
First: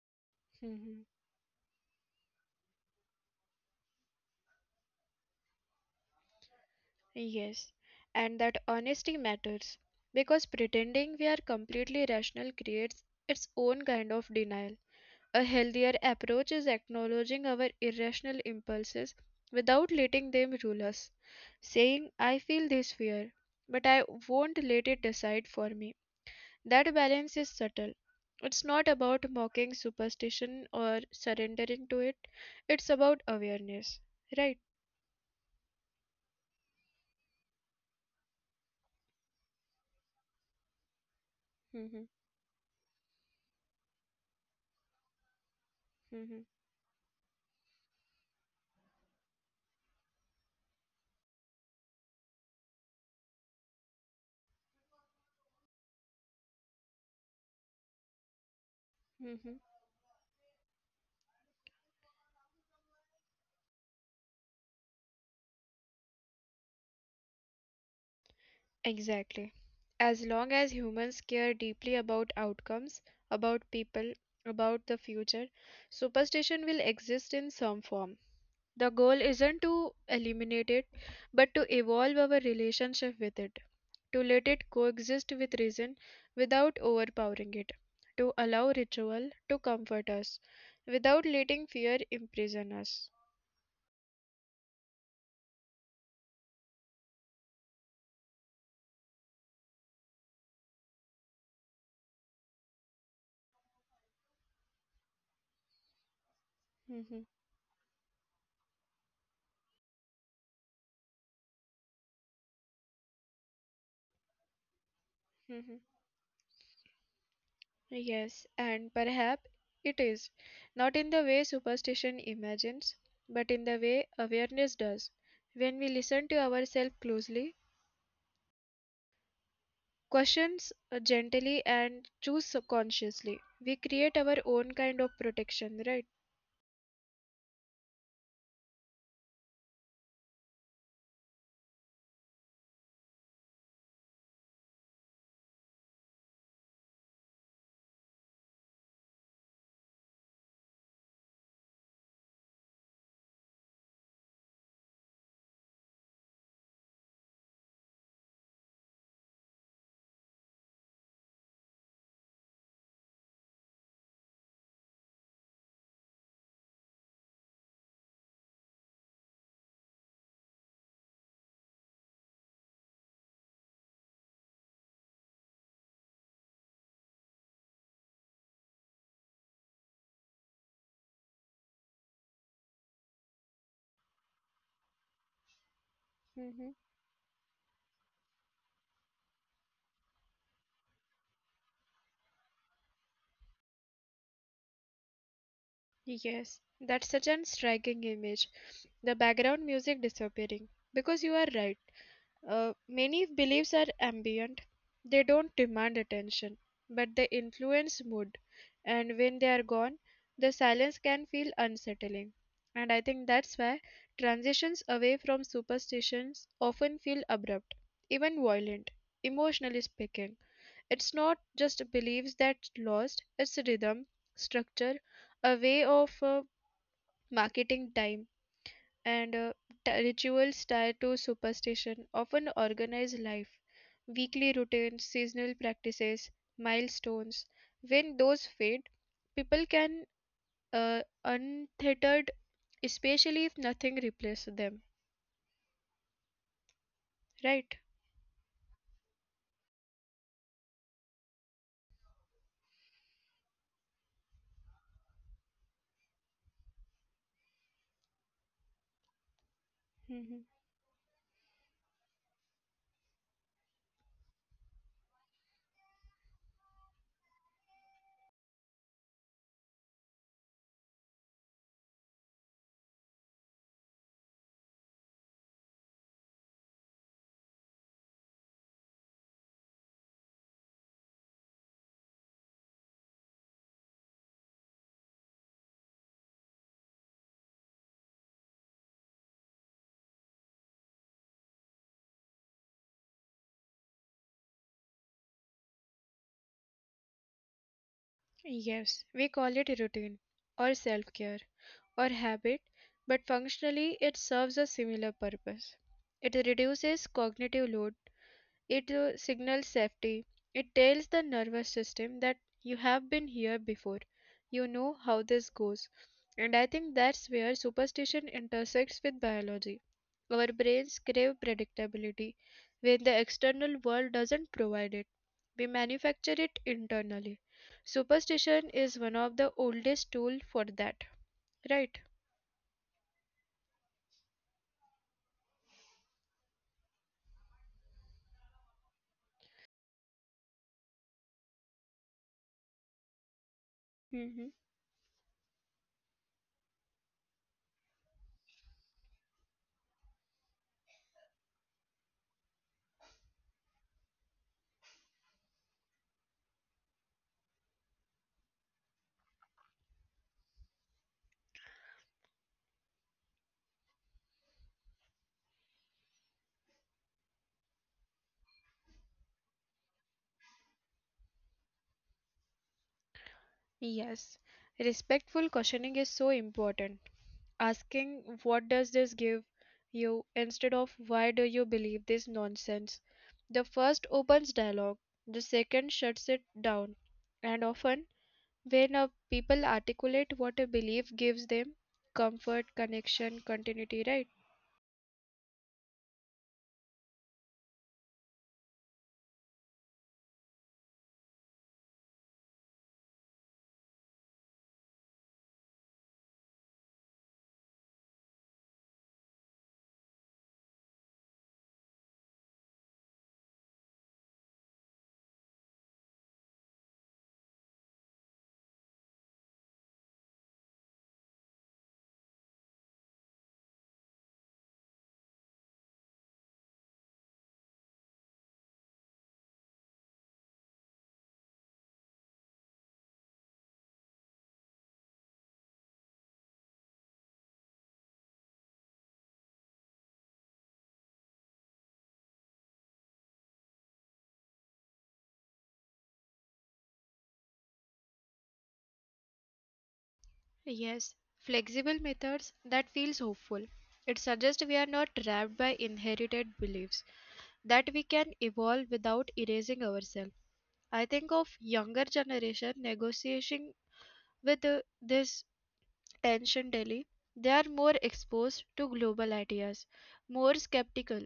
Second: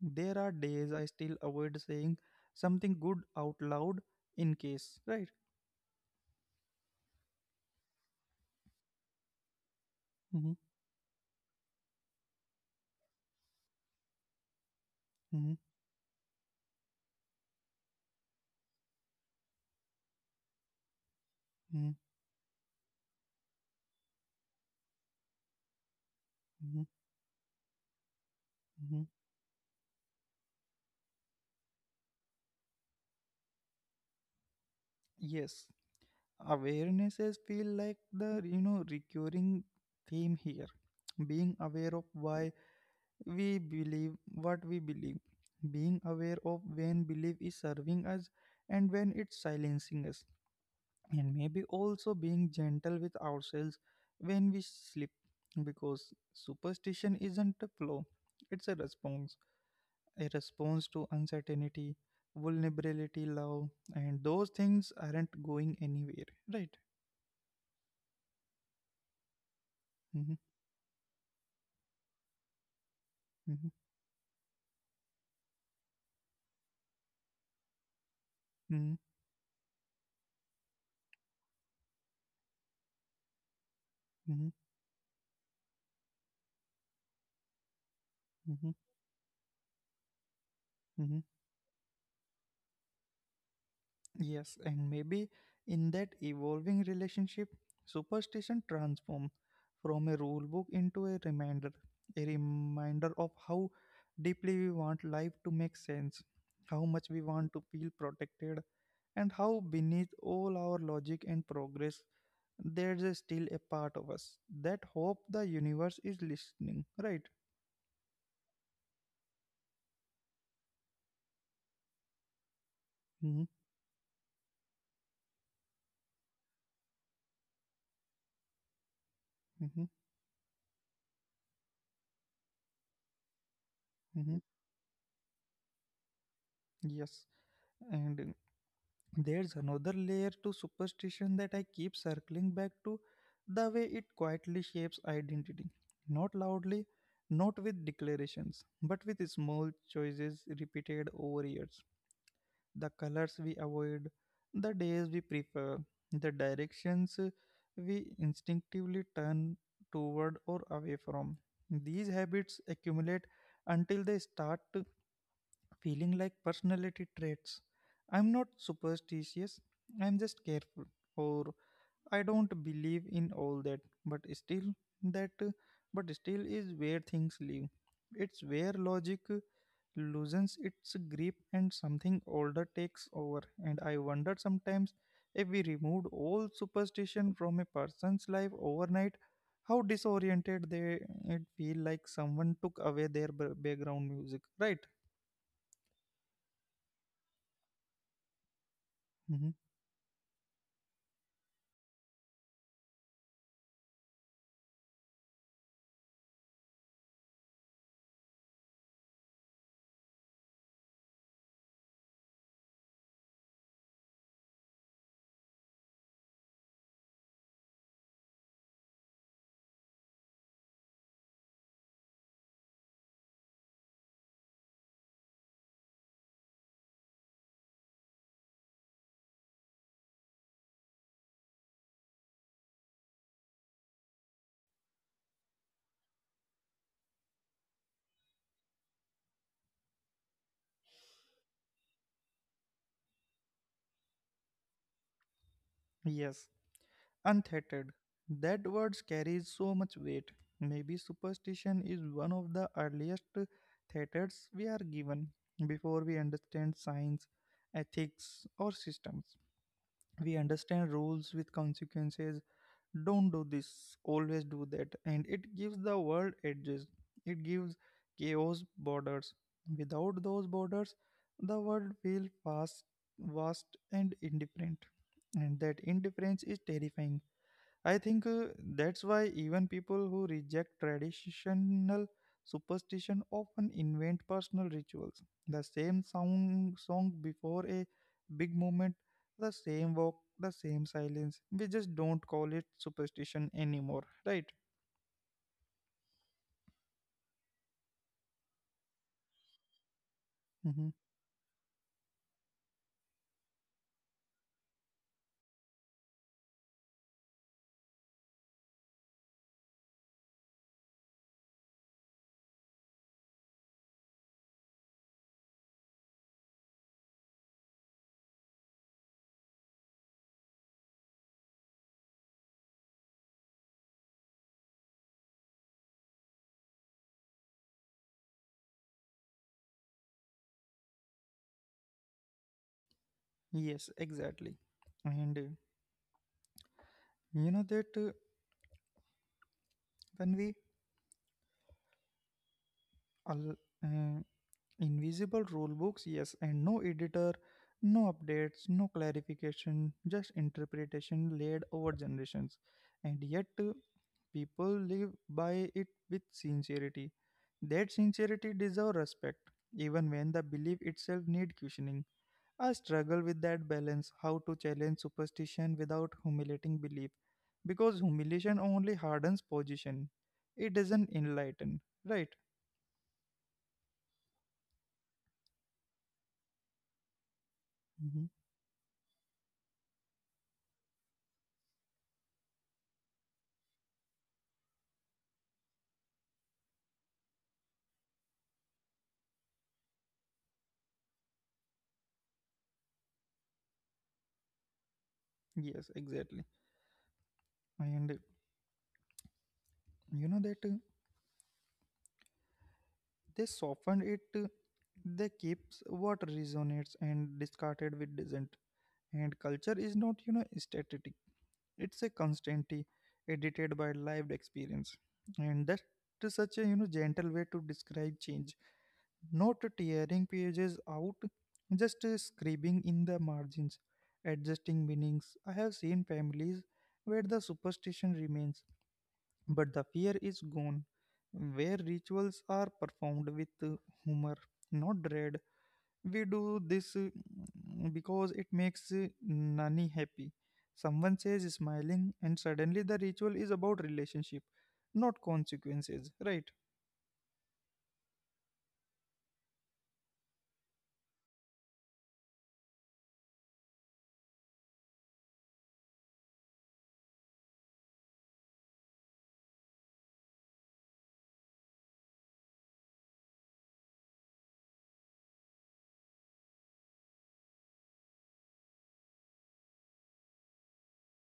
Speaker 1: There are days
Speaker 2: Mhm.
Speaker 1: I still avoid saying something good out loud in case, right?
Speaker 2: Yes, and that honesty matters because
Speaker 1: Mhm,
Speaker 2: pretending we are completely rational creates its own kind of denial. A
Speaker 1: mhm,
Speaker 2: healthier approach is acknowledging our irrational impulses without letting them rule us,
Speaker 1: mhm,
Speaker 2: saying, I feel this fear, but I won't let it decide for me.
Speaker 1: mhm,
Speaker 2: That balance is subtle. It's not
Speaker 1: mhm.
Speaker 2: about mocking superstition or surrendering to it, it's about awareness, right?
Speaker 1: Yes, awarenesses feel like the recurring theme here. Being aware of why we believe what we believe, being aware of
Speaker 2: (laughs)
Speaker 1: when belief is serving us and when it's silencing us, and maybe also being gentle with ourselves when we sleep because superstition isn't a flaw, it's a response, a response to uncertainty, vulnerability, love, and those things aren't going anywhere, right?
Speaker 2: Exactly.
Speaker 1: Mm-hmm,
Speaker 2: As long as humans care deeply about outcomes,
Speaker 1: mm-hmm,
Speaker 2: about people, about the future, superstition will exist in some form.
Speaker 1: mm-hmm,
Speaker 2: The goal isn't to eliminate it, but to evolve our relationship with it, to
Speaker 1: mm-hmm,
Speaker 2: let it coexist with reason without overpowering it, to
Speaker 1: mm-hmm,
Speaker 2: allow ritual to comfort us
Speaker 1: mm-hmm.
Speaker 2: without letting fear imprison us.
Speaker 1: Yes, and maybe in that evolving relationship, superstition transforms from a rule book into a reminder of how deeply we want life to make sense, how much we want
Speaker 2: (laughs)
Speaker 1: to feel protected, and how beneath all our logic and progress, there's a still a part of us that hope the universe is listening, right?
Speaker 2: Yes, and perhaps it is, not in the way superstition imagines,
Speaker 1: Mm-hmm,
Speaker 2: but in the way awareness does. When we listen to ourselves closely,
Speaker 1: mm-hmm,
Speaker 2: questions gently, and choose subconsciously, we
Speaker 1: mm-hmm.
Speaker 2: create our own kind of protection, right?
Speaker 1: Yes, and there's another layer to superstition that I keep circling back to, the way it quietly shapes identity. Not loudly, not with declarations, but with small choices repeated over years. The colors we avoid, the days we prefer, the directions we instinctively turn toward or away from. These habits accumulate until they start feeling like personality traits. I'm not superstitious, I'm just careful, or I don't believe in all that but still is where things live. It's where logic loosens its grip and something older takes over. And I wonder sometimes if we removed all
Speaker 2: Hmm.
Speaker 1: superstition from a person's life overnight, how disoriented they it feel like someone took away their background music, right?
Speaker 2: Yes, that's such an striking image.
Speaker 1: Mm-hmm.
Speaker 2: The background music disappearing. Because you are right. Many beliefs are ambient, they don't demand attention, but they influence mood, and when they are gone, the silence can feel unsettling. And I think that's why transitions away from superstitions often feel abrupt, even violent, emotionally speaking. It's not just beliefs that's lost, it's rhythm, structure, a way of marketing time and rituals tied to superstition often organize life, weekly routines, seasonal practices, milestones. When those fade, people can untethered, especially if nothing replaces them,
Speaker 1: Yes, untheated.
Speaker 2: right?
Speaker 1: That word carries so much weight. Maybe superstition is one of the earliest theaters we are given before we understand science, ethics, or systems. We
Speaker 2: Mhm.
Speaker 1: understand rules with consequences. Don't do this, always do that. And it gives the world edges. It gives chaos borders. Without those borders, the world feels fast, vast, and indifferent. And that indifference is terrifying. I think that's why even people who reject traditional superstition often invent personal rituals. The same sound, song before a big moment, the same walk, the same silence. We just don't call it superstition anymore, right?
Speaker 2: Yes, we call it a routine or
Speaker 1: Hmm.
Speaker 2: self care or habit, but functionally it serves a similar purpose. It reduces cognitive load. It signals safety. It tells the nervous system that you have been here before. You know how this goes. And I think that's where superstition intersects with biology. Our brains crave predictability when the external world doesn't provide it. We manufacture it internally. Superstition is one of the oldest tools for that, right?
Speaker 1: Yes, exactly. And you know that when we al- uh,
Speaker 2: Hmm.
Speaker 1: Invisible rulebooks, yes, and no editor, no updates, no clarification, just interpretation laid over generations. And yet, people live by it with sincerity. That sincerity deserves respect, even when the belief itself needs questioning. I struggle with that balance, how to challenge superstition without humiliating belief, because humiliation only hardens position, it doesn't enlighten, right?
Speaker 2: Yes. Respectful questioning is so important.
Speaker 1: Mhm.
Speaker 2: Asking what does this give you instead of why do you believe this nonsense. The first opens dialogue, the second shuts it down, and often when a people articulate what a belief gives them comfort, connection, continuity, right?
Speaker 1: Yes, exactly. And you know that they softened it, they keeps what resonates and discarded with dissent, and culture is not static, it's a constantly edited by lived experience, and that is such a gentle way to describe change, not tearing pages out, just scribbling in the margins, adjusting meanings. I have seen families where the superstition remains but the fear is gone. Where rituals are performed with humor, not dread, we do this because it makes Nani happy. Someone says smiling, and suddenly the ritual is about relationship, not consequences, right?
Speaker 2: Yes, flexible methods that feels hopeful. It suggests we are not trapped by inherited beliefs, that we can evolve without erasing ourselves. I think of younger generation negotiating with this tension daily, they are more exposed to global ideas, more skeptical,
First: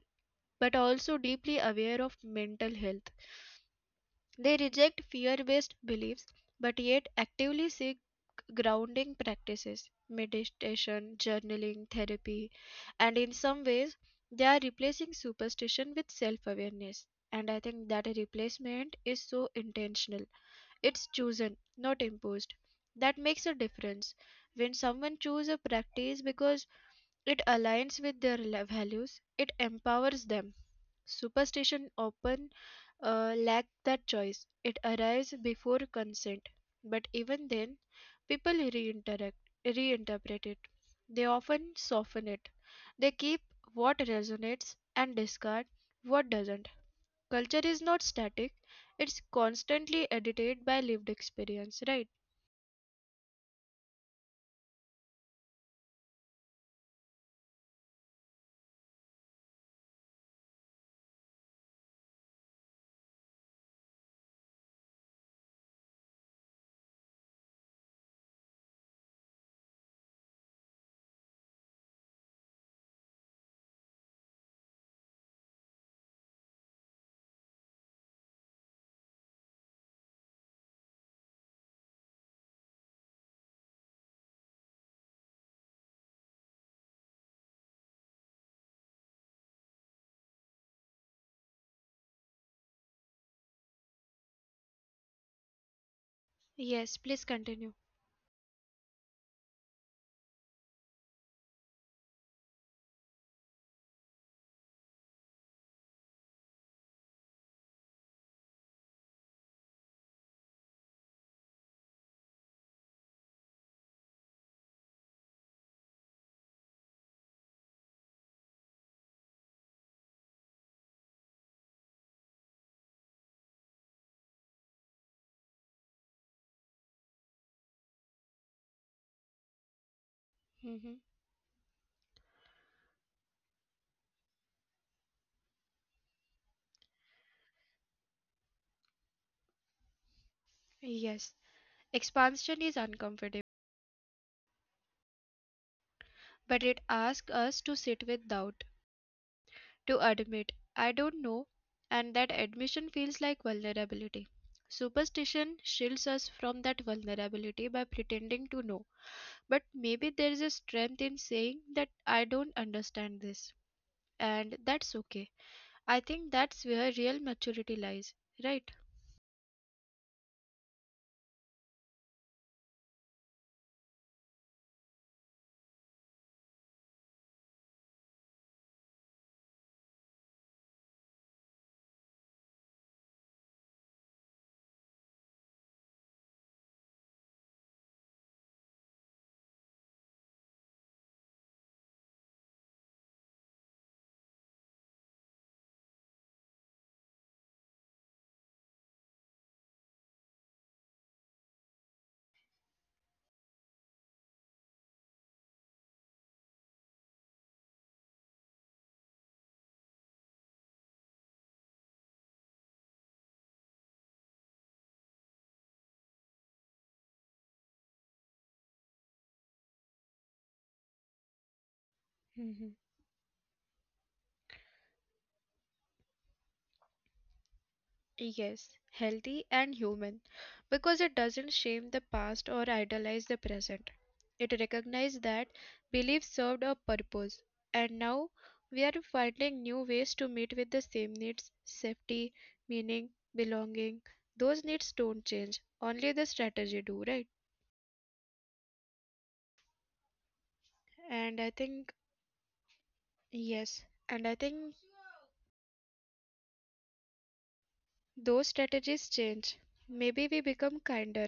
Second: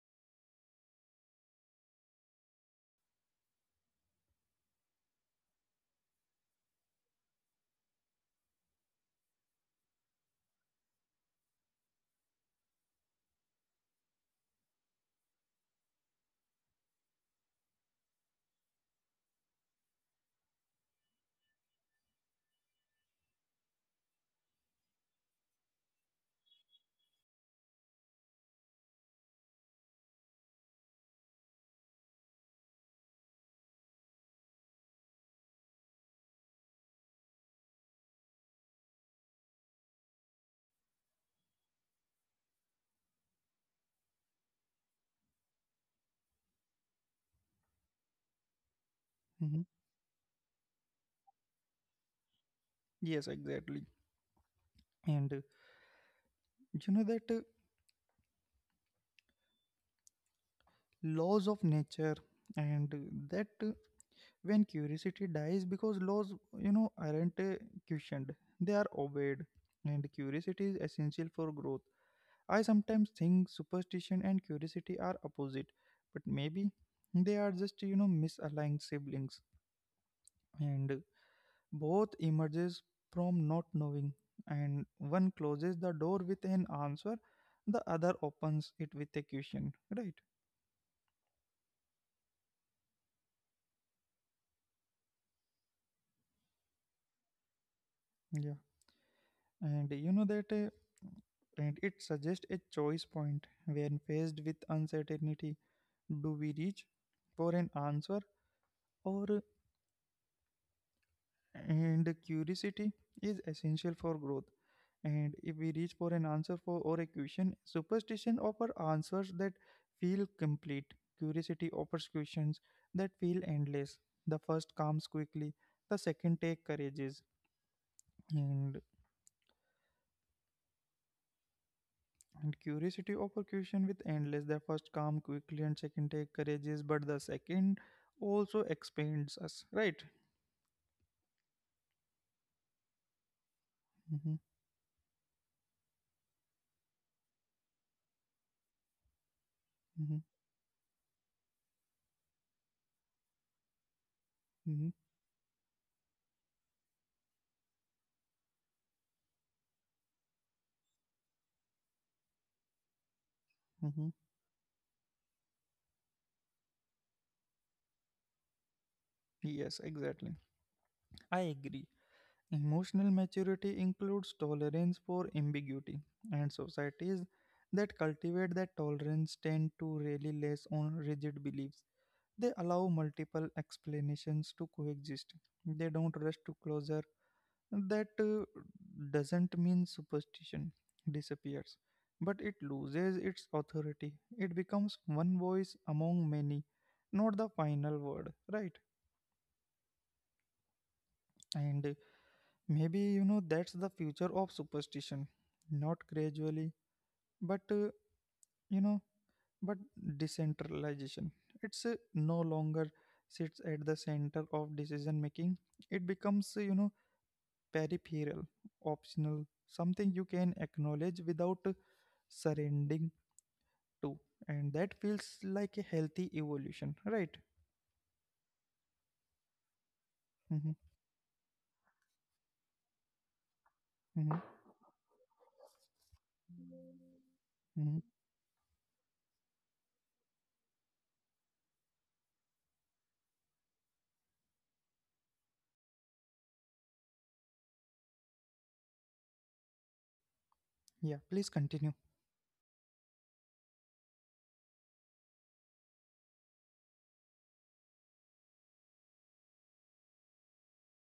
Speaker 2: but also deeply aware of mental health. They reject fear based beliefs, but yet actively seek grounding practices, meditation, journaling, therapy, and in some ways, they are replacing superstition with self awareness. And I think that a replacement is so intentional, it's chosen, not imposed. That makes a difference. When someone chooses a practice because it aligns with their values, it empowers them. Superstition often lack that choice. It arrives before consent. But even then, people reinteract, reinterpret it. They often soften it. They keep what resonates and discard what doesn't. Culture is not static, it's
Speaker 1: Hmm.
Speaker 2: constantly edited by lived experience, right?
Speaker 1: Yes, exactly. And you know that laws of nature and that when curiosity dies because laws aren't questioned, they are obeyed, and curiosity is essential for growth. I sometimes think superstition and curiosity are opposite, but maybe they are just misaligned siblings, and both emerges from not knowing, and one closes the door with an answer, the other opens it with a question, right?
Speaker 2: Yes, please continue.
Speaker 1: Yeah. And you know that and it suggests a choice point when faced with uncertainty. Do we reach for an answer or and curiosity is essential for growth. And if we reach for an answer for or a question, superstition offers answers that feel complete. Curiosity offers questions that feel endless. The first comes quickly, the second take courageous. And
Speaker 2: Hmm.
Speaker 1: And curiosity overcushion with endless. The first come quickly and second take courageous, but the second also expands us, right?
Speaker 2: Yes, expansion is uncomfortable,
Speaker 1: Hmm.
Speaker 2: but it asks us to sit with doubt, to
Speaker 1: Hmm.
Speaker 2: admit, I don't know, and that admission feels like vulnerability.
Speaker 1: Hmm.
Speaker 2: Superstition shields us from that vulnerability by pretending to know, but maybe there is a strength in saying that I don't understand this,
Speaker 1: Hmm.
Speaker 2: and that's okay. I think that's where real maturity lies, right?
Speaker 1: Yes, exactly. I agree. Emotional maturity includes tolerance for ambiguity, and societies that cultivate that tolerance tend to rely less on rigid beliefs. They allow multiple explanations to coexist. They don't rush to closure. That doesn't mean superstition disappears, but it loses its authority, it becomes one voice among many, not the final word, right? And maybe that's the future of superstition, not gradually, but you know but decentralization. It's no longer sits at the center of decision making, it becomes peripheral, optional, something you can acknowledge without
Speaker 2: Mhm.
Speaker 1: surrendering to, and that feels like a healthy evolution, right?
Speaker 2: Yes, healthy and human
Speaker 1: Mm-hmm,
Speaker 2: because it doesn't shame the past or idolize the present.
Speaker 1: mm-hmm,
Speaker 2: It recognizes that beliefs served a purpose, and
Speaker 1: mm-hmm.
Speaker 2: now we are finding new ways to meet with the same needs safety, meaning, belonging. Those needs don't change, only the strategy do, right?
Speaker 1: Yeah,
Speaker 2: And I
Speaker 1: please
Speaker 2: think,
Speaker 1: continue.
Speaker 2: yes, and I think those strategies change. Maybe we become kinder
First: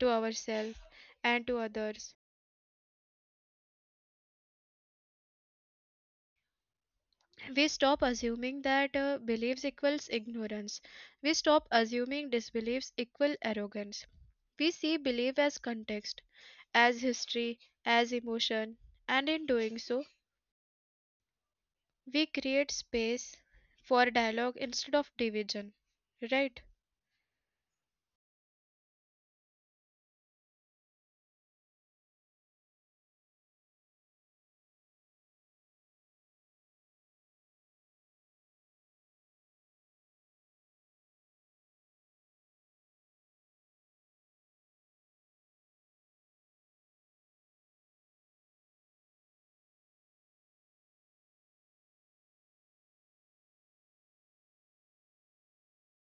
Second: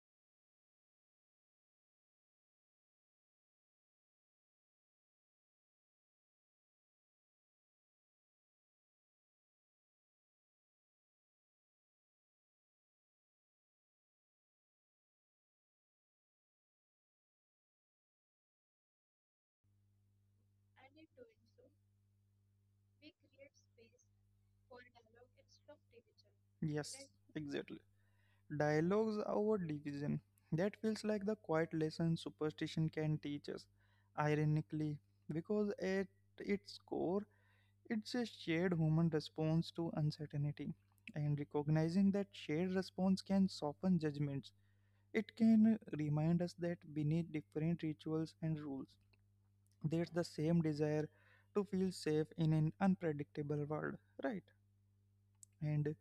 Speaker 2: to ourselves and to others we stop assuming that beliefs equals ignorance. We stop assuming disbeliefs equal arrogance. We see belief as context, as history, as emotion, and in doing so, we create space for dialogue instead of division. Right?
Speaker 1: Yes, exactly, dialogues over division, that feels like the quiet lesson superstition can teach us, ironically, because at its core it's a shared human response to uncertainty, and recognizing that shared response can soften judgments. It can remind us that beneath different rituals and rules there's the same desire to feel safe in an unpredictable world, right? And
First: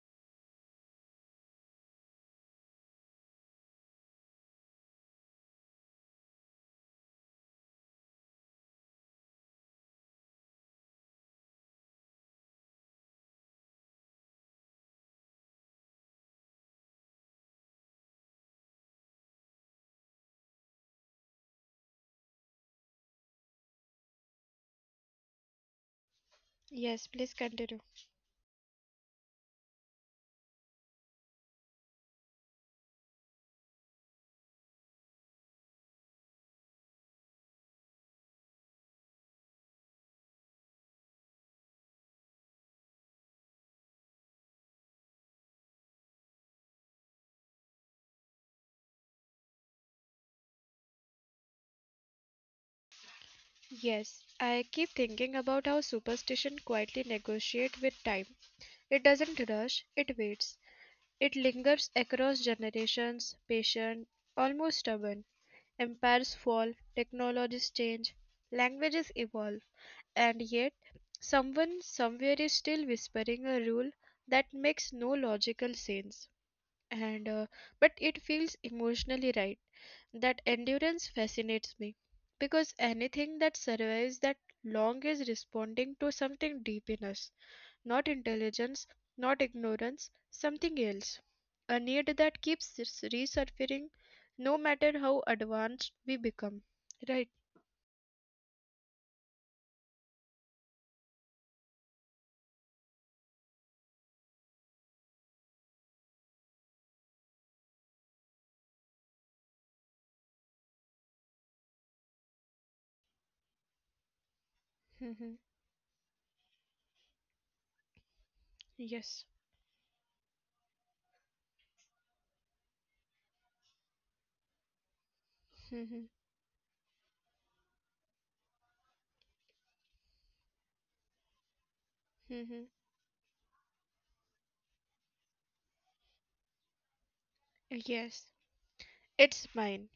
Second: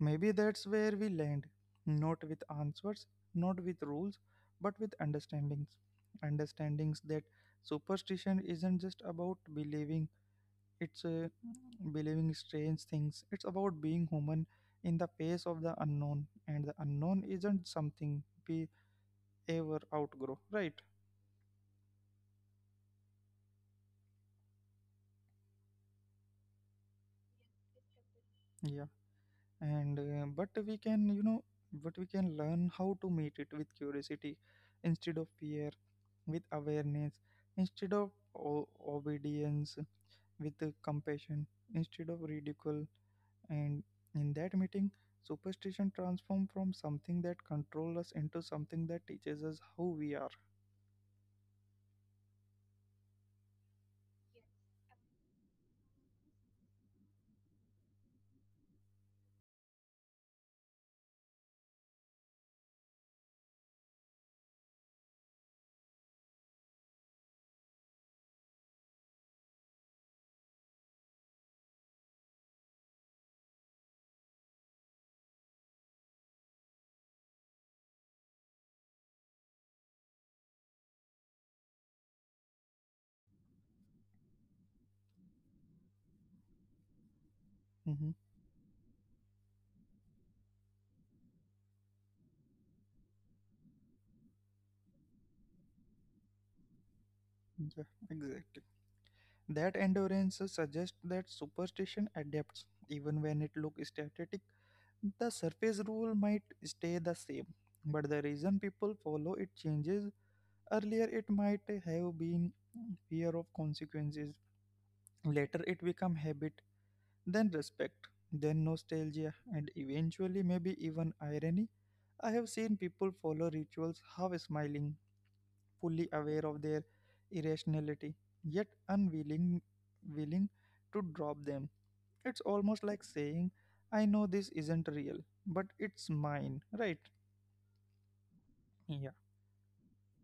Speaker 1: maybe that's where we land, not with answers, not with rules, but with understandings. Understandings that superstition isn't just about believing, it's believing strange things, it's about being human in the face of the unknown, and the unknown isn't something we ever outgrow, right?
Speaker 2: Yes, please continue.
Speaker 1: Yeah. and but we can you know but we can learn how to meet it with curiosity instead of fear, with awareness instead of obedience, with compassion instead of ridicule, and in that meeting superstition transformed from something that controls us into something that teaches us how we are.
Speaker 2: Yes, I keep thinking about how superstition quietly negotiates with time. It doesn't rush, it waits. It lingers across generations, patient, almost stubborn; empires fall, technologies change, languages evolve, and yet someone somewhere is still whispering a rule that makes no logical sense and but it feels emotionally right. That endurance fascinates me because anything that survives that long is responding to something deep in us,
Speaker 1: Hmm.
Speaker 2: not intelligence, not ignorance, something else. A need that keeps resurfacing no matter how advanced we become. Right?
Speaker 1: Yeah, exactly, that endurance suggests that superstition adapts even when it looks static. The surface rule might stay the same, but the reason people follow it changes. Earlier, it might have been fear of consequences. Later,
Speaker 2: (laughs)
Speaker 1: it become habit, then respect, then nostalgia,
Speaker 2: Yes.
Speaker 1: and eventually maybe even irony. I have seen people follow rituals half smiling, fully aware of their irrationality, yet unwilling willing to drop them. It's almost like
Speaker 2: (laughs)
Speaker 1: saying, I know this isn't real, but it's mine, right?
Speaker 2: Yes.
Speaker 1: Yeah.
Speaker 2: It's mine.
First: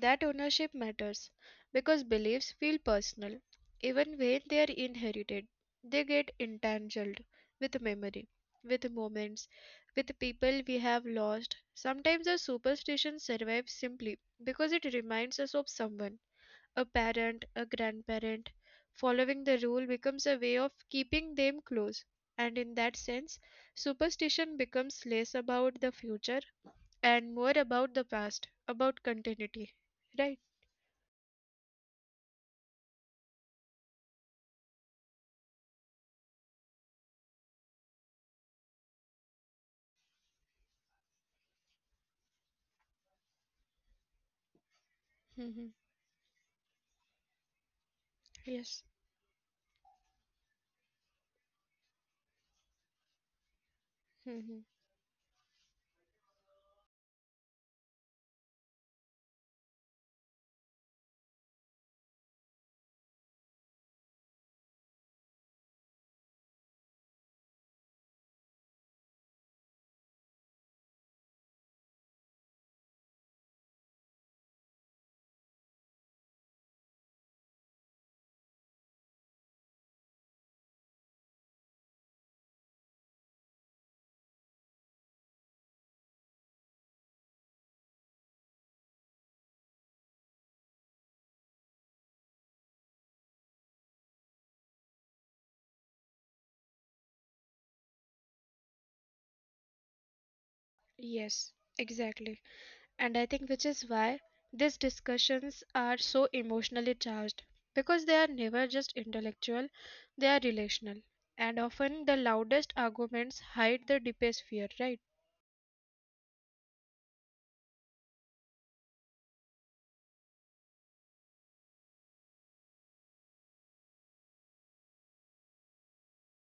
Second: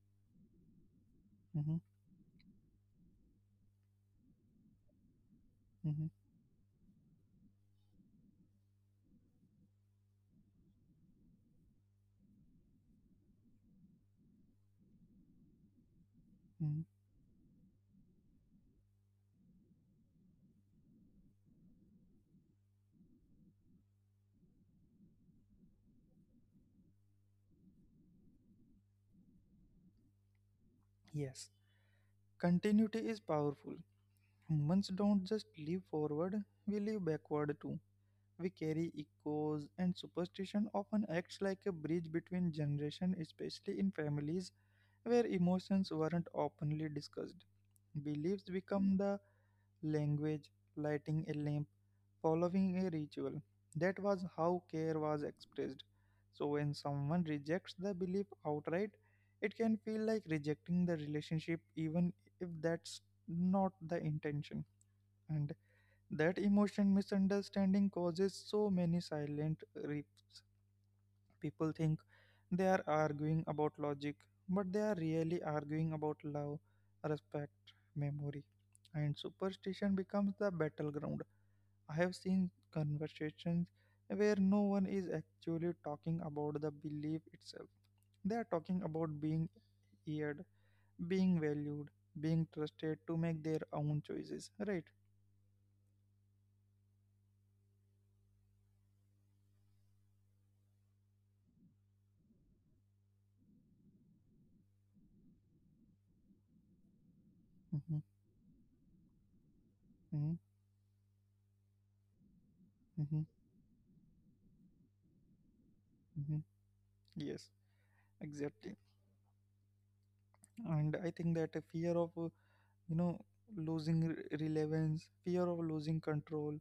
Speaker 2: That ownership matters
Speaker 1: Hmm.
Speaker 2: because beliefs feel personal even when they are inherited. They
Speaker 1: Hmm.
Speaker 2: get entangled with memory, with moments, with people we have lost. Sometimes a superstition survives simply because it reminds us of someone,
Speaker 1: Hmm.
Speaker 2: a parent, a grandparent. Following the rule becomes a way of keeping them close. And in that sense, superstition becomes less about the future and more about the past, about continuity, right?
Speaker 1: Yes. Continuity is powerful. Humans don't just live forward, we live backward too. We carry echoes, and superstition often acts like a bridge between generations, especially in families where
Speaker 2: Mm-hmm.
Speaker 1: emotions weren't openly discussed. Beliefs
Speaker 2: Yes.
Speaker 1: become the language, lighting a lamp, following a ritual. That was how
Speaker 2: Mm-hmm.
Speaker 1: care was expressed. So, when someone rejects the belief outright, it can feel like rejecting the relationship, even if that's not the intention. And that emotion misunderstanding causes so many silent rifts. People think they are arguing about logic, but they are really arguing about love, respect, memory, and superstition becomes the battleground. I have seen conversations where no one is actually talking about the belief itself. They are talking about being heard, being valued, being trusted to make their own choices, right?
Speaker 2: Yes, exactly. And I think which is why these discussions are so emotionally charged
Speaker 1: hmm
Speaker 2: because they are never just intellectual, they
Speaker 1: hmm
Speaker 2: are relational. And often the loudest
Speaker 1: hmm
Speaker 2: arguments hide the deepest fear, right?
Speaker 1: hmm Yes, exactly. And I think that a fear of, you know, losing relevance, fear of losing control,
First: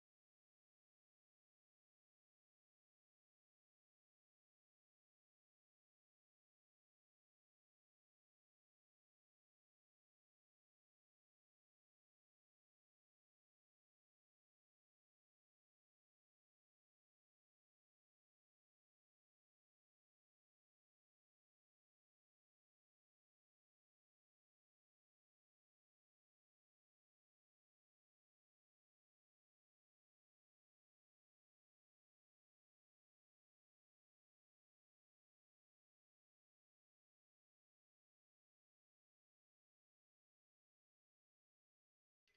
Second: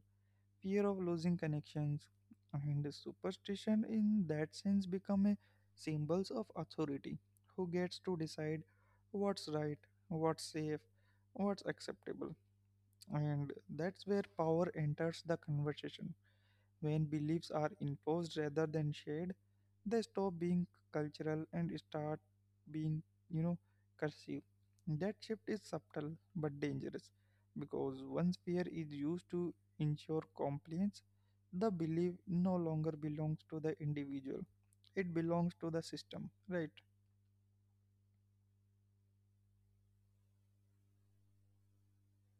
Speaker 1: fear of losing connections, and superstition in that sense become a symbols of authority. Who gets to decide what's right, what's safe, what's acceptable? And that's where power enters the conversation. When beliefs are imposed rather than shared, they stop being cultural and start being, you know, cursive. That shift is subtle but dangerous because once fear is used to ensure compliance, the belief no longer belongs to the individual. It belongs to the system, right?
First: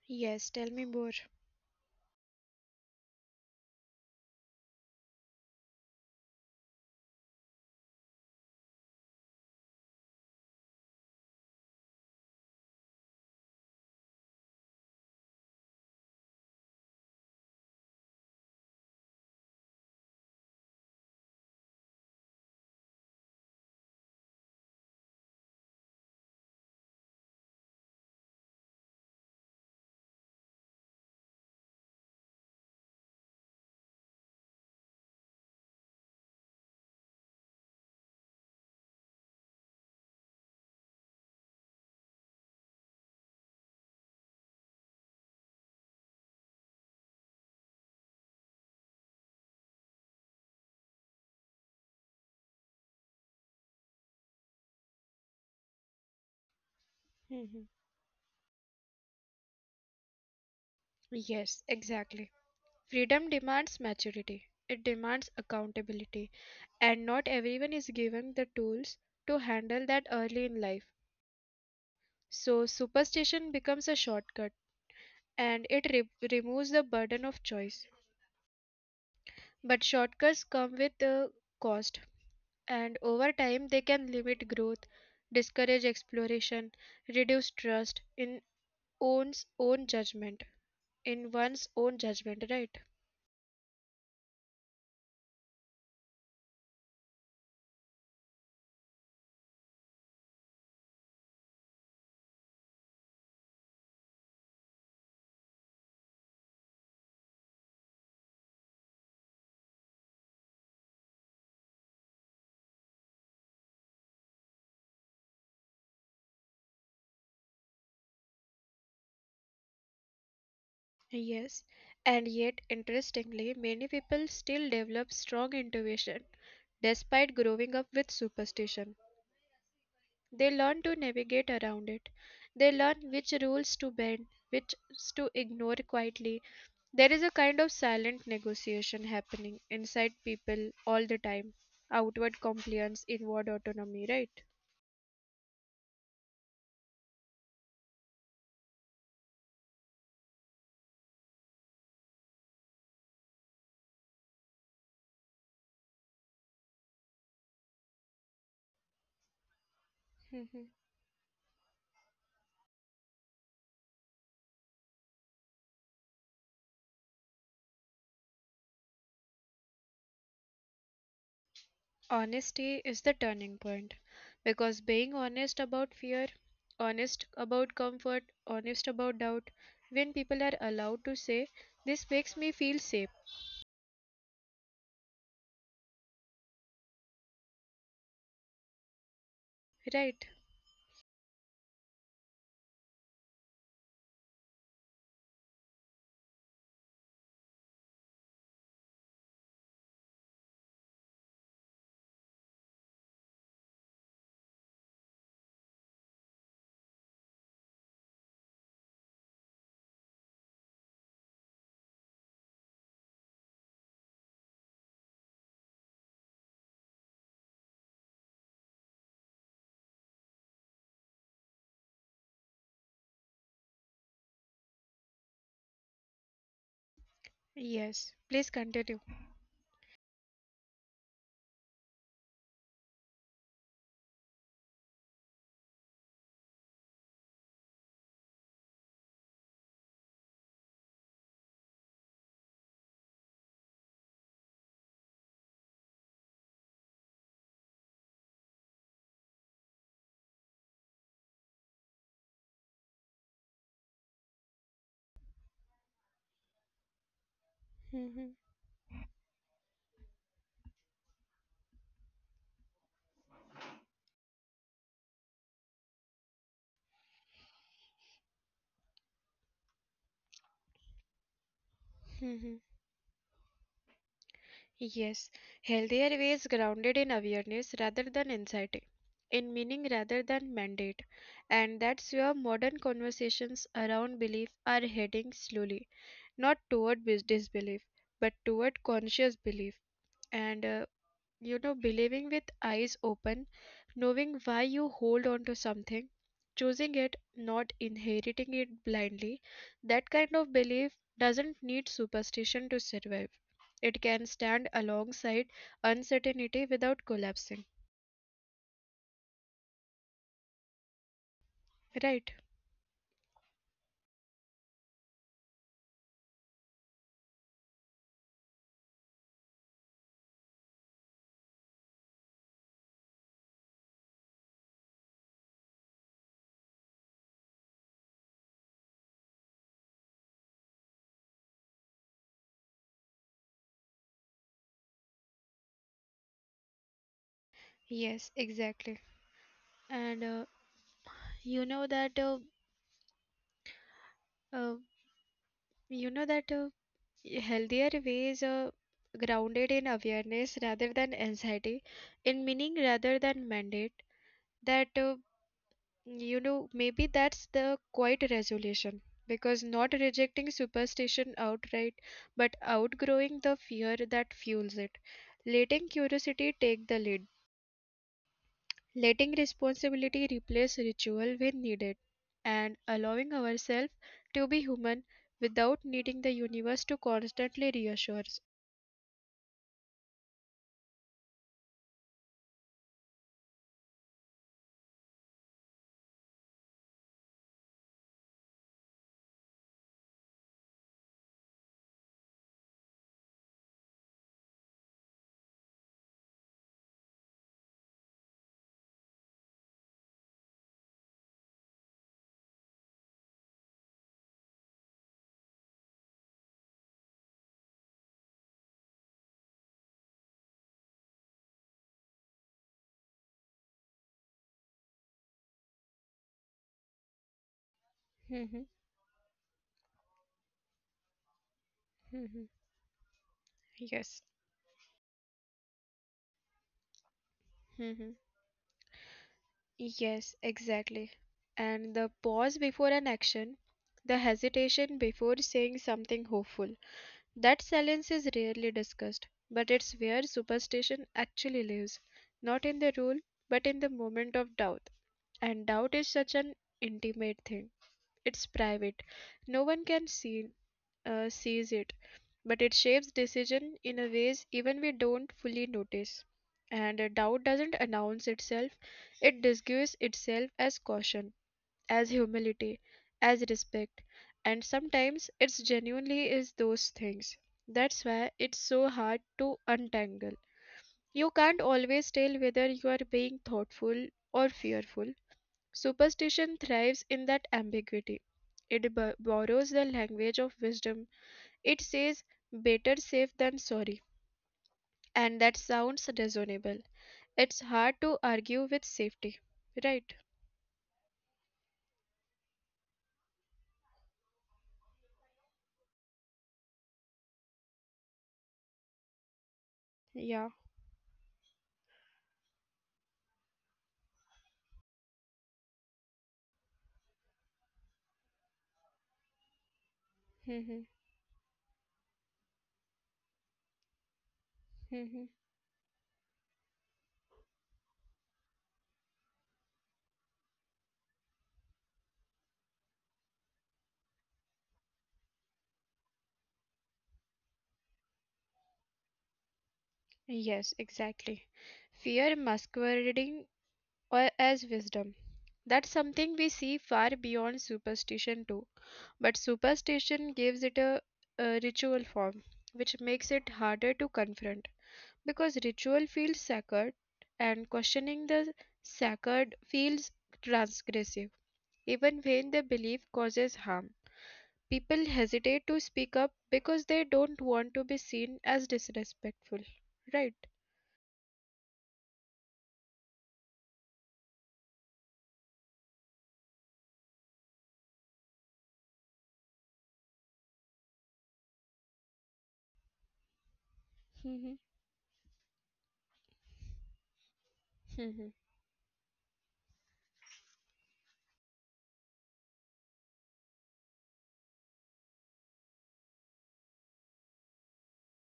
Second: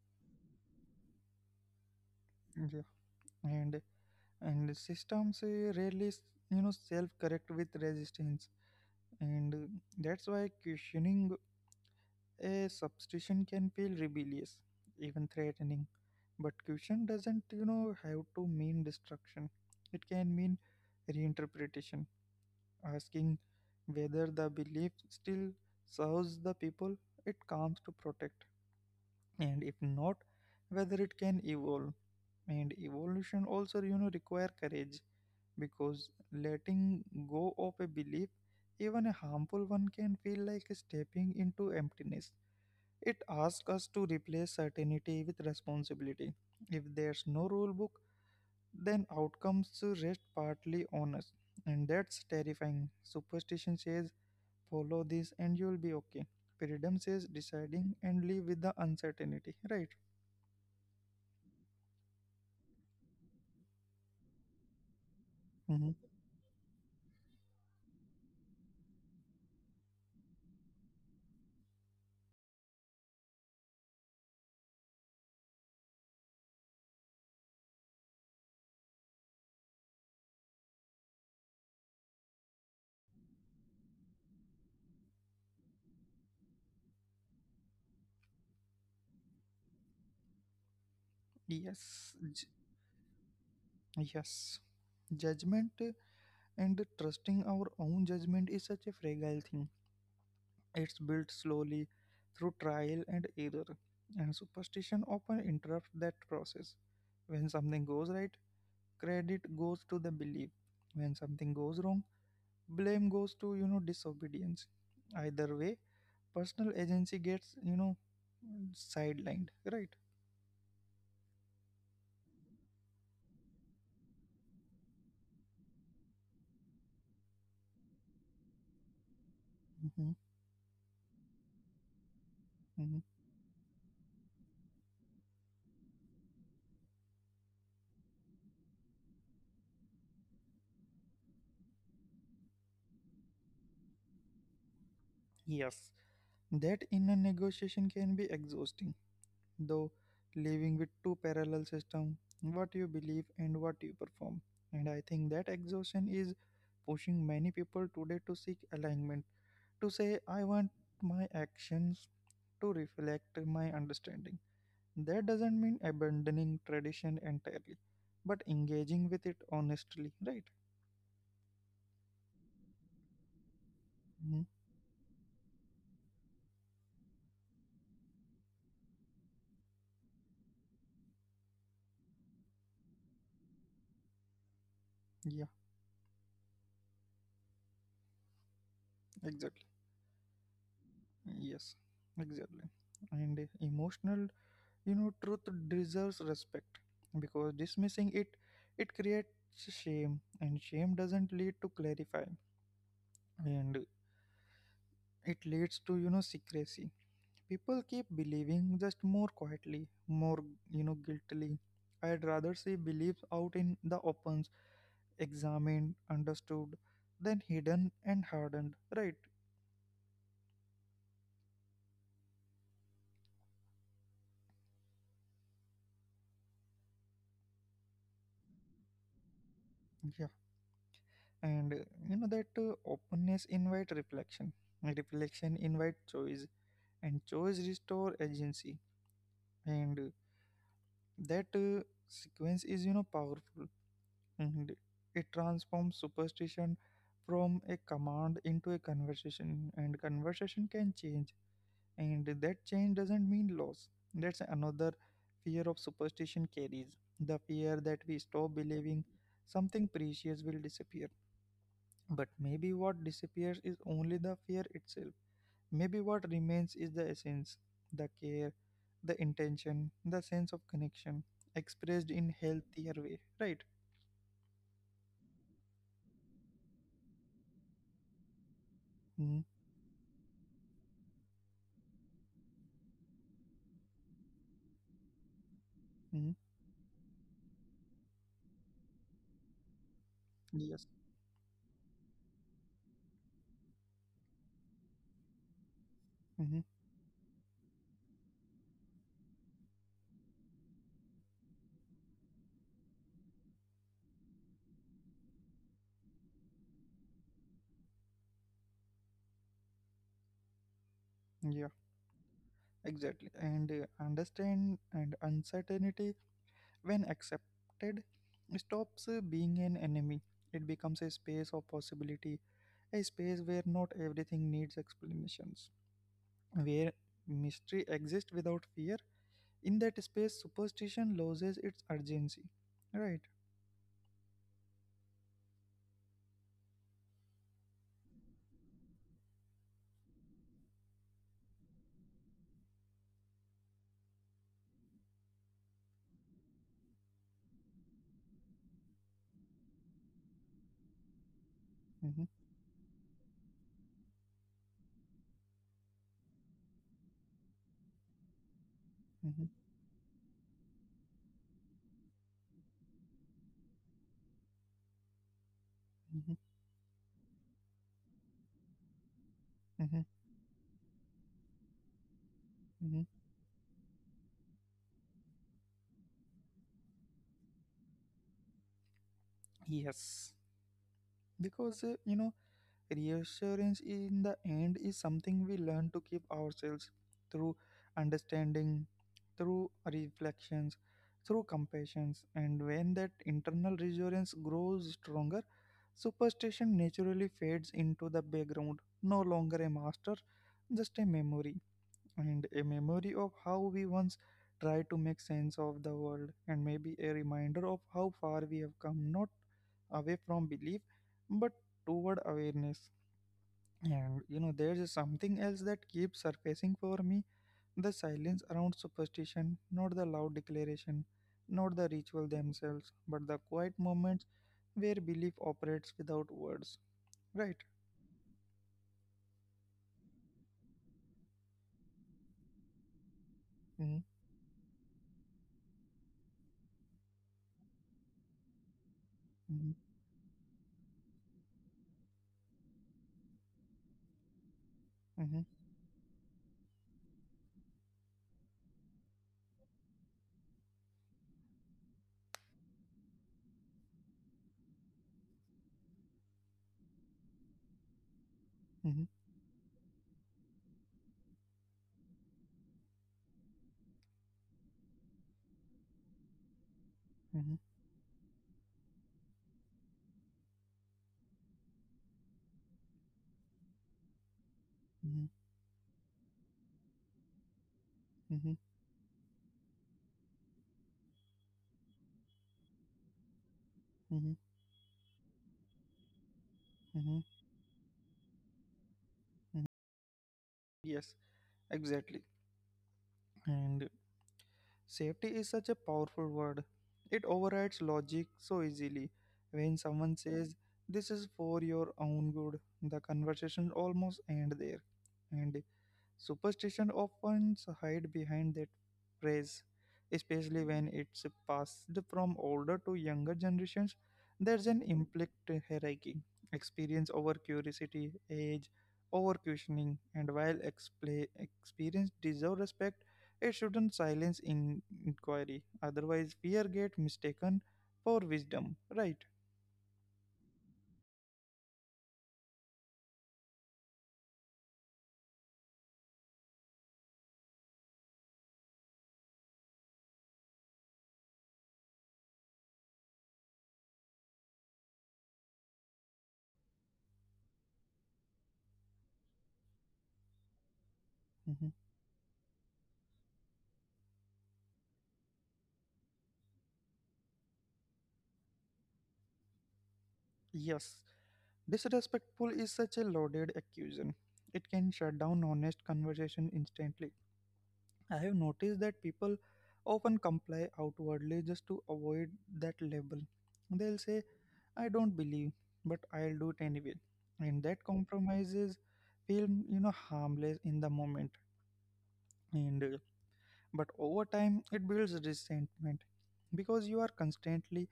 Speaker 2: Yes, tell me more.
Speaker 1: Yeah. And and systems rarely, self-correct with resistance, and that's why questioning a substitution can feel rebellious, even threatening, but caution doesn't, have to mean destruction. It can mean reinterpretation, asking whether the belief still serves the people it comes to protect, and if not, whether it can evolve. And evolution also, require courage, because letting go of a belief, even a harmful one, can feel like stepping into emptiness. It asks us to replace certainty with responsibility. If there's no rule book, then outcomes rest partly on us. And that's terrifying. Superstition says, follow this and you'll be okay. Freedom says,
Speaker 2: Hmm.
Speaker 1: deciding and live with the uncertainty, right?
Speaker 2: Yes, exactly. Freedom demands maturity. It demands
Speaker 1: Mhm.
Speaker 2: accountability, and not everyone is given the tools to handle that early in life. So, superstition becomes a shortcut and it removes the burden of choice. But shortcuts come with a cost, and over time they can limit growth, discourage exploration, reduce trust in one's own judgment,
Speaker 1: Yes,
Speaker 2: in one's own judgment, right?
Speaker 1: yes. Judgment and trusting our own judgment is such a fragile thing. It's built slowly through trial and error, and superstition often interrupts that process. When something goes right, credit goes to the belief. When something goes wrong, blame goes to, disobedience. Either way, personal agency gets, sidelined, right?
Speaker 2: Yes, and yet interestingly, many people still develop strong intuition despite growing up with superstition.
Speaker 1: hmm
Speaker 2: They learn to navigate around it. They learn
Speaker 1: hmm
Speaker 2: which rules to bend, which to ignore quietly. There is a kind of silent negotiation happening inside people all the time. Outward compliance, inward autonomy, right?
Speaker 1: Yes, that inner negotiation can be exhausting, though, living with two parallel systems: what you believe and what you perform. And I think that exhaustion is pushing many people today to seek alignment, to say,
Speaker 2: Mhm.
Speaker 1: I want my actions to reflect my understanding. That doesn't mean abandoning tradition entirely, but engaging with it honestly, right?
Speaker 2: Honesty is the turning point
Speaker 1: hmm
Speaker 2: because being honest about fear, honest about comfort, honest about doubt, when people are allowed to say, this makes me feel safe,
Speaker 1: Yeah, exactly.
Speaker 2: right?
Speaker 1: Yes, exactly. And emotional, truth deserves respect, because dismissing it, it creates shame, and shame doesn't lead to clarifying, and it leads to, secrecy. People keep believing, just more quietly, more, guiltily. I'd rather see beliefs out in the opens, examined, understood, than hidden and hardened, right?
Speaker 2: Yes, please continue.
Speaker 1: Yeah. And you know that openness invite reflection. Reflection invite choice, and choice restore agency, and that sequence is, powerful, and it transforms superstition from a command into a conversation, and conversation can change. And that change doesn't mean loss. That's another fear of superstition carries: the fear that we
Speaker 2: Mhm.
Speaker 1: stop believing something precious will disappear. But maybe what disappears is only the fear itself. Maybe what remains is the essence, the care, the intention, the sense of connection, expressed in
Speaker 2: Mhm.
Speaker 1: healthier way, right?
Speaker 2: Yes, healthier ways grounded in awareness rather than anxiety,
Speaker 1: Mm-hmm.
Speaker 2: in meaning rather than mandate. And that's where modern conversations around belief are heading slowly, not toward disbelief, but toward conscious belief. And
Speaker 1: Yes.
Speaker 2: you know, believing with eyes open, knowing why you hold on to something,
Speaker 1: Mm-hmm.
Speaker 2: choosing it, not inheriting it blindly, that kind of belief doesn't need superstition to survive. It can stand alongside uncertainty without collapsing,
Speaker 1: Yeah,
Speaker 2: right?
Speaker 1: exactly. And understand and uncertainty, when accepted, stops being an enemy. It becomes a space of possibility, a space where not everything needs explanations, where mystery exists without fear. In that space, superstition loses its urgency. Right.
Speaker 2: Yes, exactly. And you know that uh, uh, you know that Healthier ways are grounded in awareness rather than anxiety, in
Speaker 1: Mhm,
Speaker 2: meaning rather than mandate. That you know Maybe that's the quiet resolution because
Speaker 1: mhm,
Speaker 2: not rejecting superstition outright, but outgrowing the fear that fuels it, letting curiosity
Speaker 1: mhm,
Speaker 2: take the lead letting
Speaker 1: mhm,
Speaker 2: responsibility replace ritual when needed, and
Speaker 1: mhm.
Speaker 2: allowing ourselves to be human without needing the universe to constantly reassure us.
Speaker 1: Yes, because reassurance in the end is something we learn to give ourselves through understanding, through reflections, through compassions, and when that internal reassurance grows stronger, superstition naturally fades into the background, no longer a master, just a memory, and a memory of how we once tried to make sense of the world, and maybe a reminder of how far we have come, not away from belief, but toward awareness. And you know, there is something else that keeps surfacing for me: the
Speaker 2: Mhm,
Speaker 1: silence around superstition, not the loud declaration, not the
Speaker 2: mhm.
Speaker 1: ritual themselves, but the quiet
Speaker 2: Yes.
Speaker 1: moments where belief operates without words. Right?
Speaker 2: Mhm. Yes, exactly. And the pause before an action, the hesitation before saying something hopeful. That silence is rarely discussed, but it's
Speaker 1: Mm-hmm,
Speaker 2: where superstition actually lives, not in the rule, but in the moment of doubt. And
Speaker 1: mm-hmm,
Speaker 2: doubt is such an intimate thing. It's private. No one can sees it, but it shapes decision in a ways even we don't fully notice. And doubt doesn't announce itself;
Speaker 1: mm-hmm,
Speaker 2: it disguises itself as caution, as humility, as respect, and sometimes it's genuinely is those things.
Speaker 1: mm-hmm,
Speaker 2: That's why it's so hard to untangle. You can't always tell whether you are being thoughtful or fearful.
Speaker 1: mm-hmm,
Speaker 2: Superstition thrives in that ambiguity.
Speaker 1: mm-hmm, mm-hmm,
Speaker 2: It borrows the language of wisdom. It says, better safe than sorry.
Speaker 1: mm-hmm.
Speaker 2: And that sounds reasonable.
Speaker 1: mm-hmm,
Speaker 2: It's hard to argue with safety,
Speaker 1: mm-hmm.
Speaker 2: right?
Speaker 1: Yes, exactly. And safety is such a powerful word. It overrides logic so easily. When someone
Speaker 2: Yeah.
Speaker 1: says, this is for your own good, the conversation almost ends there. And superstition often hide behind that phrase,
Speaker 2: Hmm.
Speaker 1: especially when it's passed from older to younger generations. There's an
Speaker 2: Hmm.
Speaker 1: implicit hierarchy: experience over curiosity, age over questioning, and while expla experience deserves respect, it shouldn't silence inquiry. Otherwise, fear get mistaken for wisdom. Right?
Speaker 2: Yes, exactly. Fear masquerading or as wisdom. That's something we see far beyond superstition too. But superstition gives it a ritual form, which makes it harder to confront. Because ritual feels sacred and questioning the sacred feels transgressive,
Speaker 1: Mhm.
Speaker 2: even when the belief causes harm. People hesitate to speak up because they don't want to be seen as disrespectful, right?
Speaker 1: Yes. Disrespectful is such a loaded accusation. It can shut down honest conversation instantly. I have noticed that people often comply outwardly just to avoid that label. They'll
Speaker 2: Hmm.
Speaker 1: say, I don't believe, but I'll do it anyway. And that
Speaker 2: Hmm.
Speaker 1: compromises feel, harmless in the moment. And But over time it builds resentment because you are constantly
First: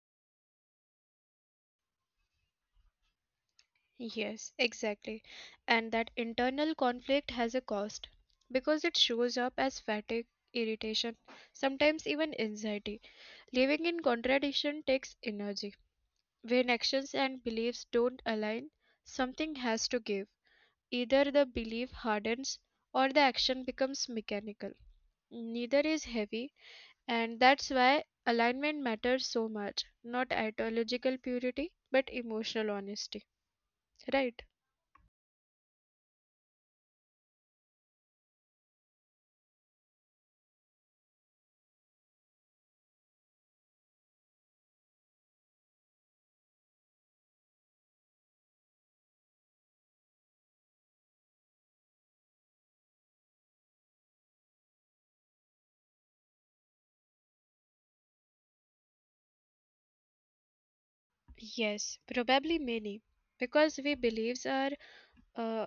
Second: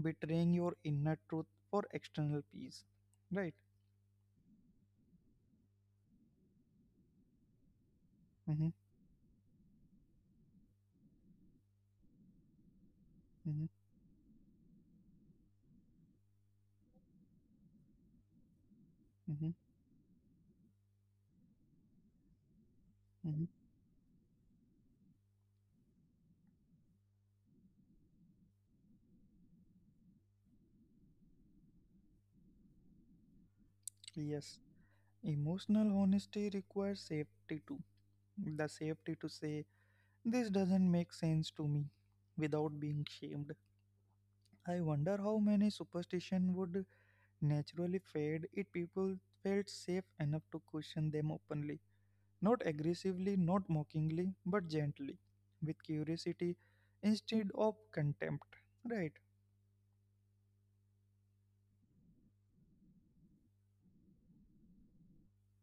Speaker 1: betraying your inner truth for external peace. Right?
Speaker 2: Yes, exactly. And that internal conflict has a cost
Speaker 1: Mm-hmm.
Speaker 2: because it shows up as fatigue, irritation, sometimes even anxiety.
Speaker 1: Mm-hmm.
Speaker 2: Living in contradiction takes energy. When actions and beliefs don't align,
Speaker 1: Mm-hmm.
Speaker 2: something has to give. Either the belief hardens or the
Speaker 1: mm-hmm.
Speaker 2: action becomes mechanical. Neither is heavy, and that's why alignment matters so much. Not ideological purity, but emotional honesty. Right?
Speaker 1: Yes, emotional honesty requires safety too. The safety to say, this doesn't make sense to me, without being shamed. I wonder how many superstition would naturally fade if people felt safe enough to question them openly. Not aggressively, not mockingly, but gently. With curiosity instead of contempt. Right.
Speaker 2: Yes, probably many. Because we beliefs are uh,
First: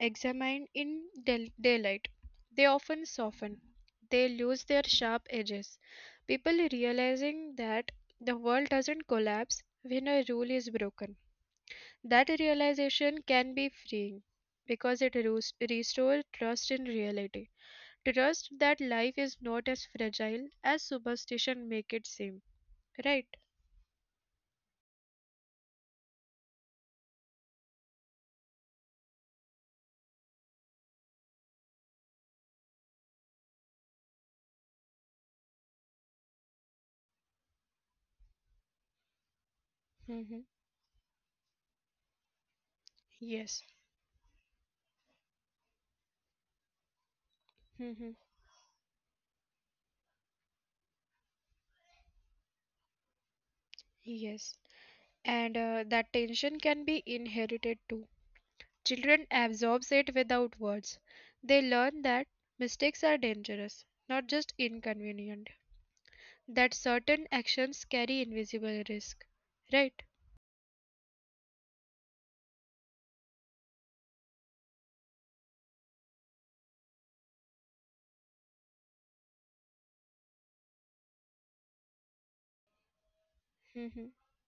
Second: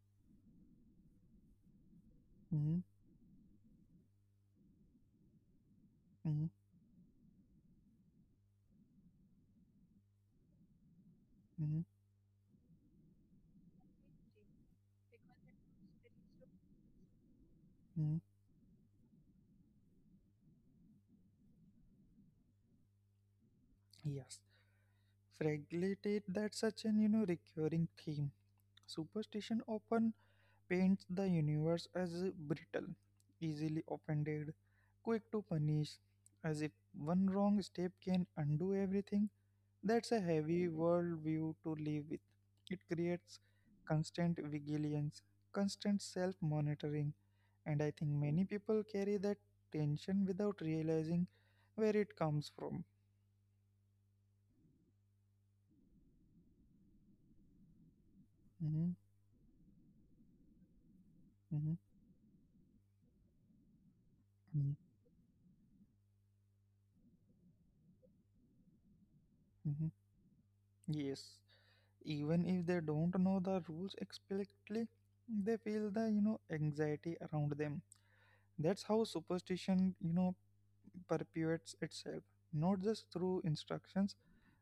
Speaker 2: examined in daylight, they
Speaker 1: mm
Speaker 2: often soften. They lose their sharp edges.
Speaker 1: mm
Speaker 2: People realizing that the world doesn't collapse when a rule is broken.
Speaker 1: mm
Speaker 2: That realization can be freeing because it restores trust in reality.
Speaker 1: mm.
Speaker 2: Trust that life is not as fragile as superstition make it seem. Right?
Speaker 1: Yes. Fragility, that's such an, recurring theme. Superstition often paints the universe as brittle, easily offended, quick to punish, as if one wrong step can undo everything. That's a
Speaker 2: Mm-hmm.
Speaker 1: heavy worldview to live with. It creates
Speaker 2: Yes.
Speaker 1: constant vigilance, constant self monitoring, and I think
Speaker 2: Mm-hmm.
Speaker 1: many people carry that tension without realizing where it comes from.
Speaker 2: Yes. And that tension can be inherited too.
Speaker 1: Mhm,
Speaker 2: Children absorb it without words. They
Speaker 1: mhm,
Speaker 2: learn that mistakes are dangerous, not just
Speaker 1: mhm,
Speaker 2: inconvenient, that certain actions carry invisible risk.
Speaker 1: mhm.
Speaker 2: Right?
Speaker 1: Yes. Even if they don't know the rules explicitly, they feel the, anxiety around them. That's how superstition, perpetuates itself, not just through instructions,
Speaker 2: Mm-hmm.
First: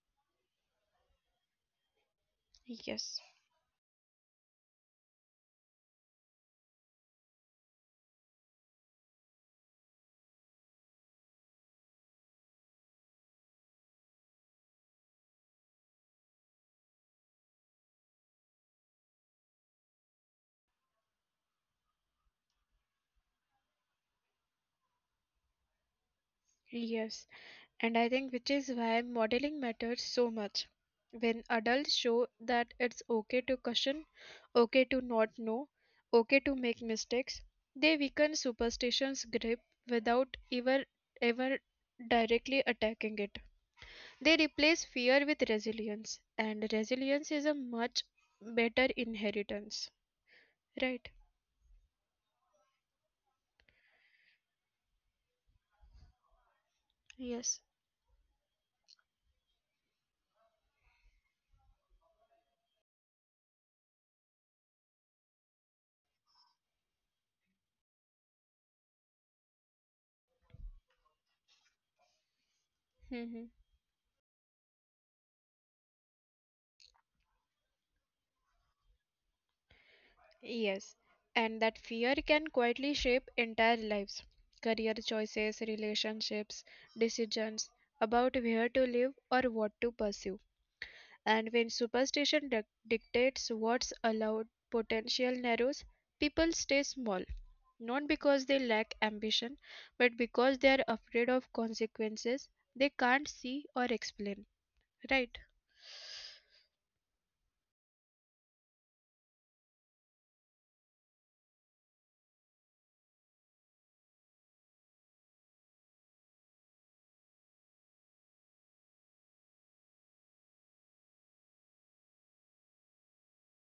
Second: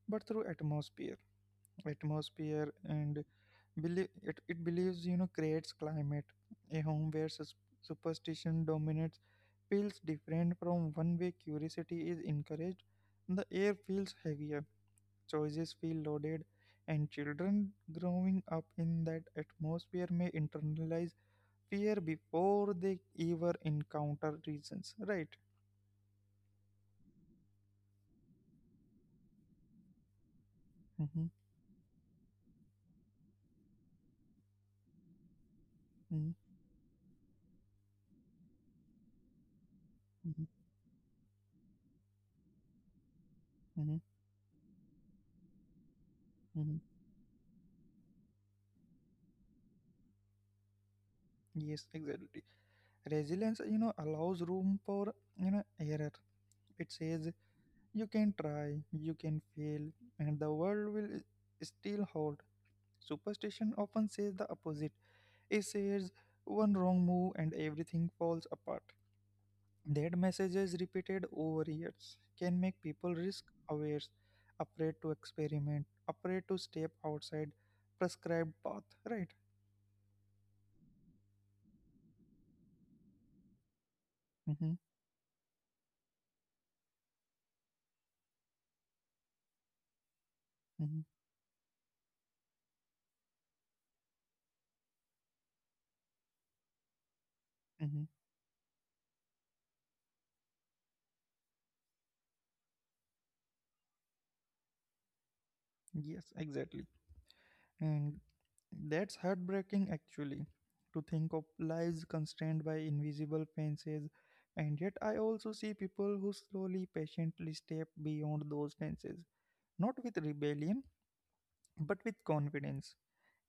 Speaker 1: but through atmosphere
Speaker 2: Yes.
Speaker 1: and believe it, it believes, creates climate. A home where superstition dominates feels different from one way curiosity is encouraged. The air feels heavier, choices feel loaded, and children growing up in that atmosphere may internalize fear before they ever encounter reasons. Right?
Speaker 2: Yes, and I think which is why modeling matters so much.
Speaker 1: Mm-hmm,
Speaker 2: When adults show that it's okay to caution, okay to not know,
Speaker 1: mm-hmm,
Speaker 2: okay to make mistakes, they weaken superstition's grip without
Speaker 1: mm-hmm,
Speaker 2: ever ever directly attacking it.
Speaker 1: mm-hmm.
Speaker 2: They replace fear with resilience, and
Speaker 1: mm-hmm.
Speaker 2: resilience is a much better inheritance, right?
Speaker 1: Yes, exactly. Resilience, allows room for, error. It says
Speaker 2: Yes.
Speaker 1: you can try, you can fail, and the world will still hold. Superstition often says the opposite. It says one wrong move and everything falls apart. That messages repeated over years can make people
Speaker 2: Hmm.
Speaker 1: risk aware, afraid to experiment, afraid to step outside prescribed path. Right?
Speaker 2: Yes, and that fear can quietly shape entire lives, career
Speaker 1: Mm-hmm,
Speaker 2: choices, relationships, decisions about where to live or what to pursue.
Speaker 1: mm-hmm,
Speaker 2: And when superstition dictates what's allowed, potential narrows, people stay small. Not
Speaker 1: mm-hmm.
Speaker 2: because they lack ambition, but because they are afraid of consequences they can't see or explain, right?
Speaker 1: Yes, exactly. And that's heartbreaking actually, to think of lives constrained by invisible fences. And yet I also see people who slowly, patiently step beyond those fences, not with rebellion but with confidence,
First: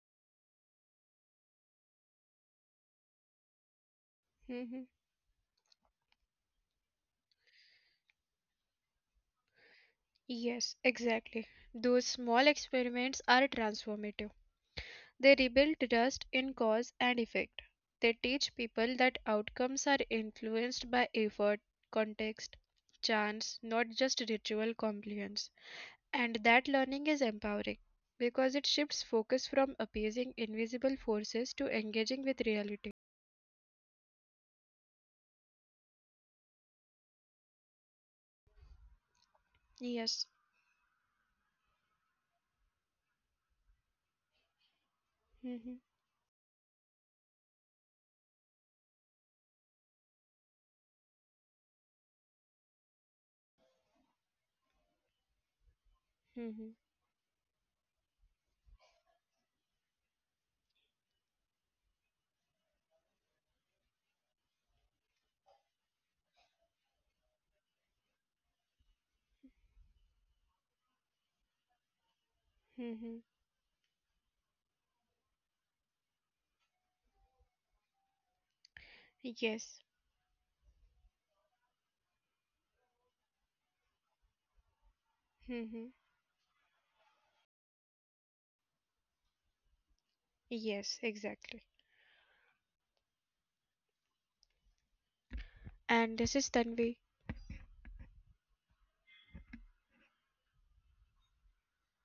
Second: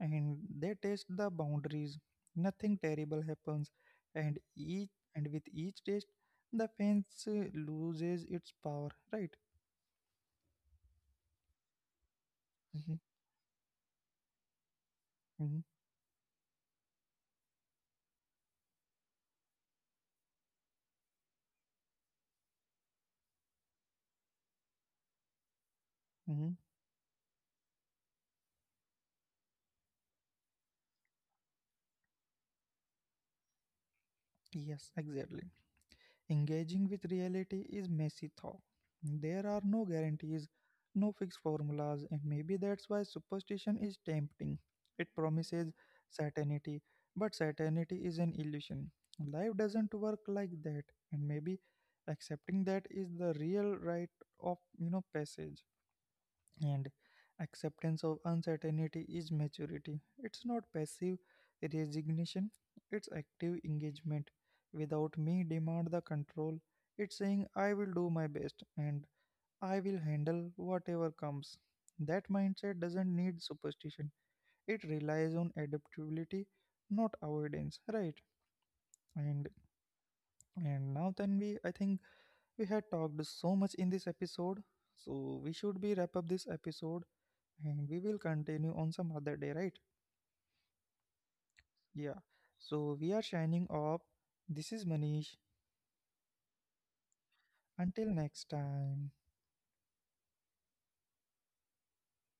Speaker 1: and they test the boundaries. Nothing terrible happens, and
Speaker 2: Hmm.
Speaker 1: each and with each test, the fence loses its power. Right?
Speaker 2: Yes, exactly. Those small
Speaker 1: Mm-hmm,
Speaker 2: experiments are transformative. They
Speaker 1: mm-hmm,
Speaker 2: rebuild trust in cause and effect. They teach people that outcomes are influenced by effort, context, chance, not just ritual compliance. And
Speaker 1: mm-hmm.
Speaker 2: that learning is empowering because it shifts focus from appeasing invisible forces to engaging with reality.
Speaker 1: Yes, exactly. Engaging with reality is messy though. There are no
Speaker 2: Yes.
Speaker 1: guarantees, no fixed formulas, and maybe that's why superstition is tempting. It promises
Speaker 2: Mhm,
Speaker 1: certainty, but certainty is an illusion. Life doesn't work like that, and maybe accepting that is the real rite of, passage.
Speaker 2: mhm,
Speaker 1: And acceptance of uncertainty is maturity. It's not passive resignation, it's active engagement. Without me demand the control, it's saying I will do my best and I will handle whatever comes. That mindset doesn't
Speaker 2: mhm.
Speaker 1: need superstition. It relies on adaptability, not avoidance, right? And
Speaker 2: Yes.
Speaker 1: and now then we I think we had talked so much in this episode. So we should
Speaker 2: Mhm.
Speaker 1: be wrap up this episode and we will continue on some other day, right?
Speaker 2: Yes, exactly.
Speaker 1: Yeah. So we are shining up. This is Manish.
Speaker 2: And this is Tanvi.
Speaker 1: Until next time.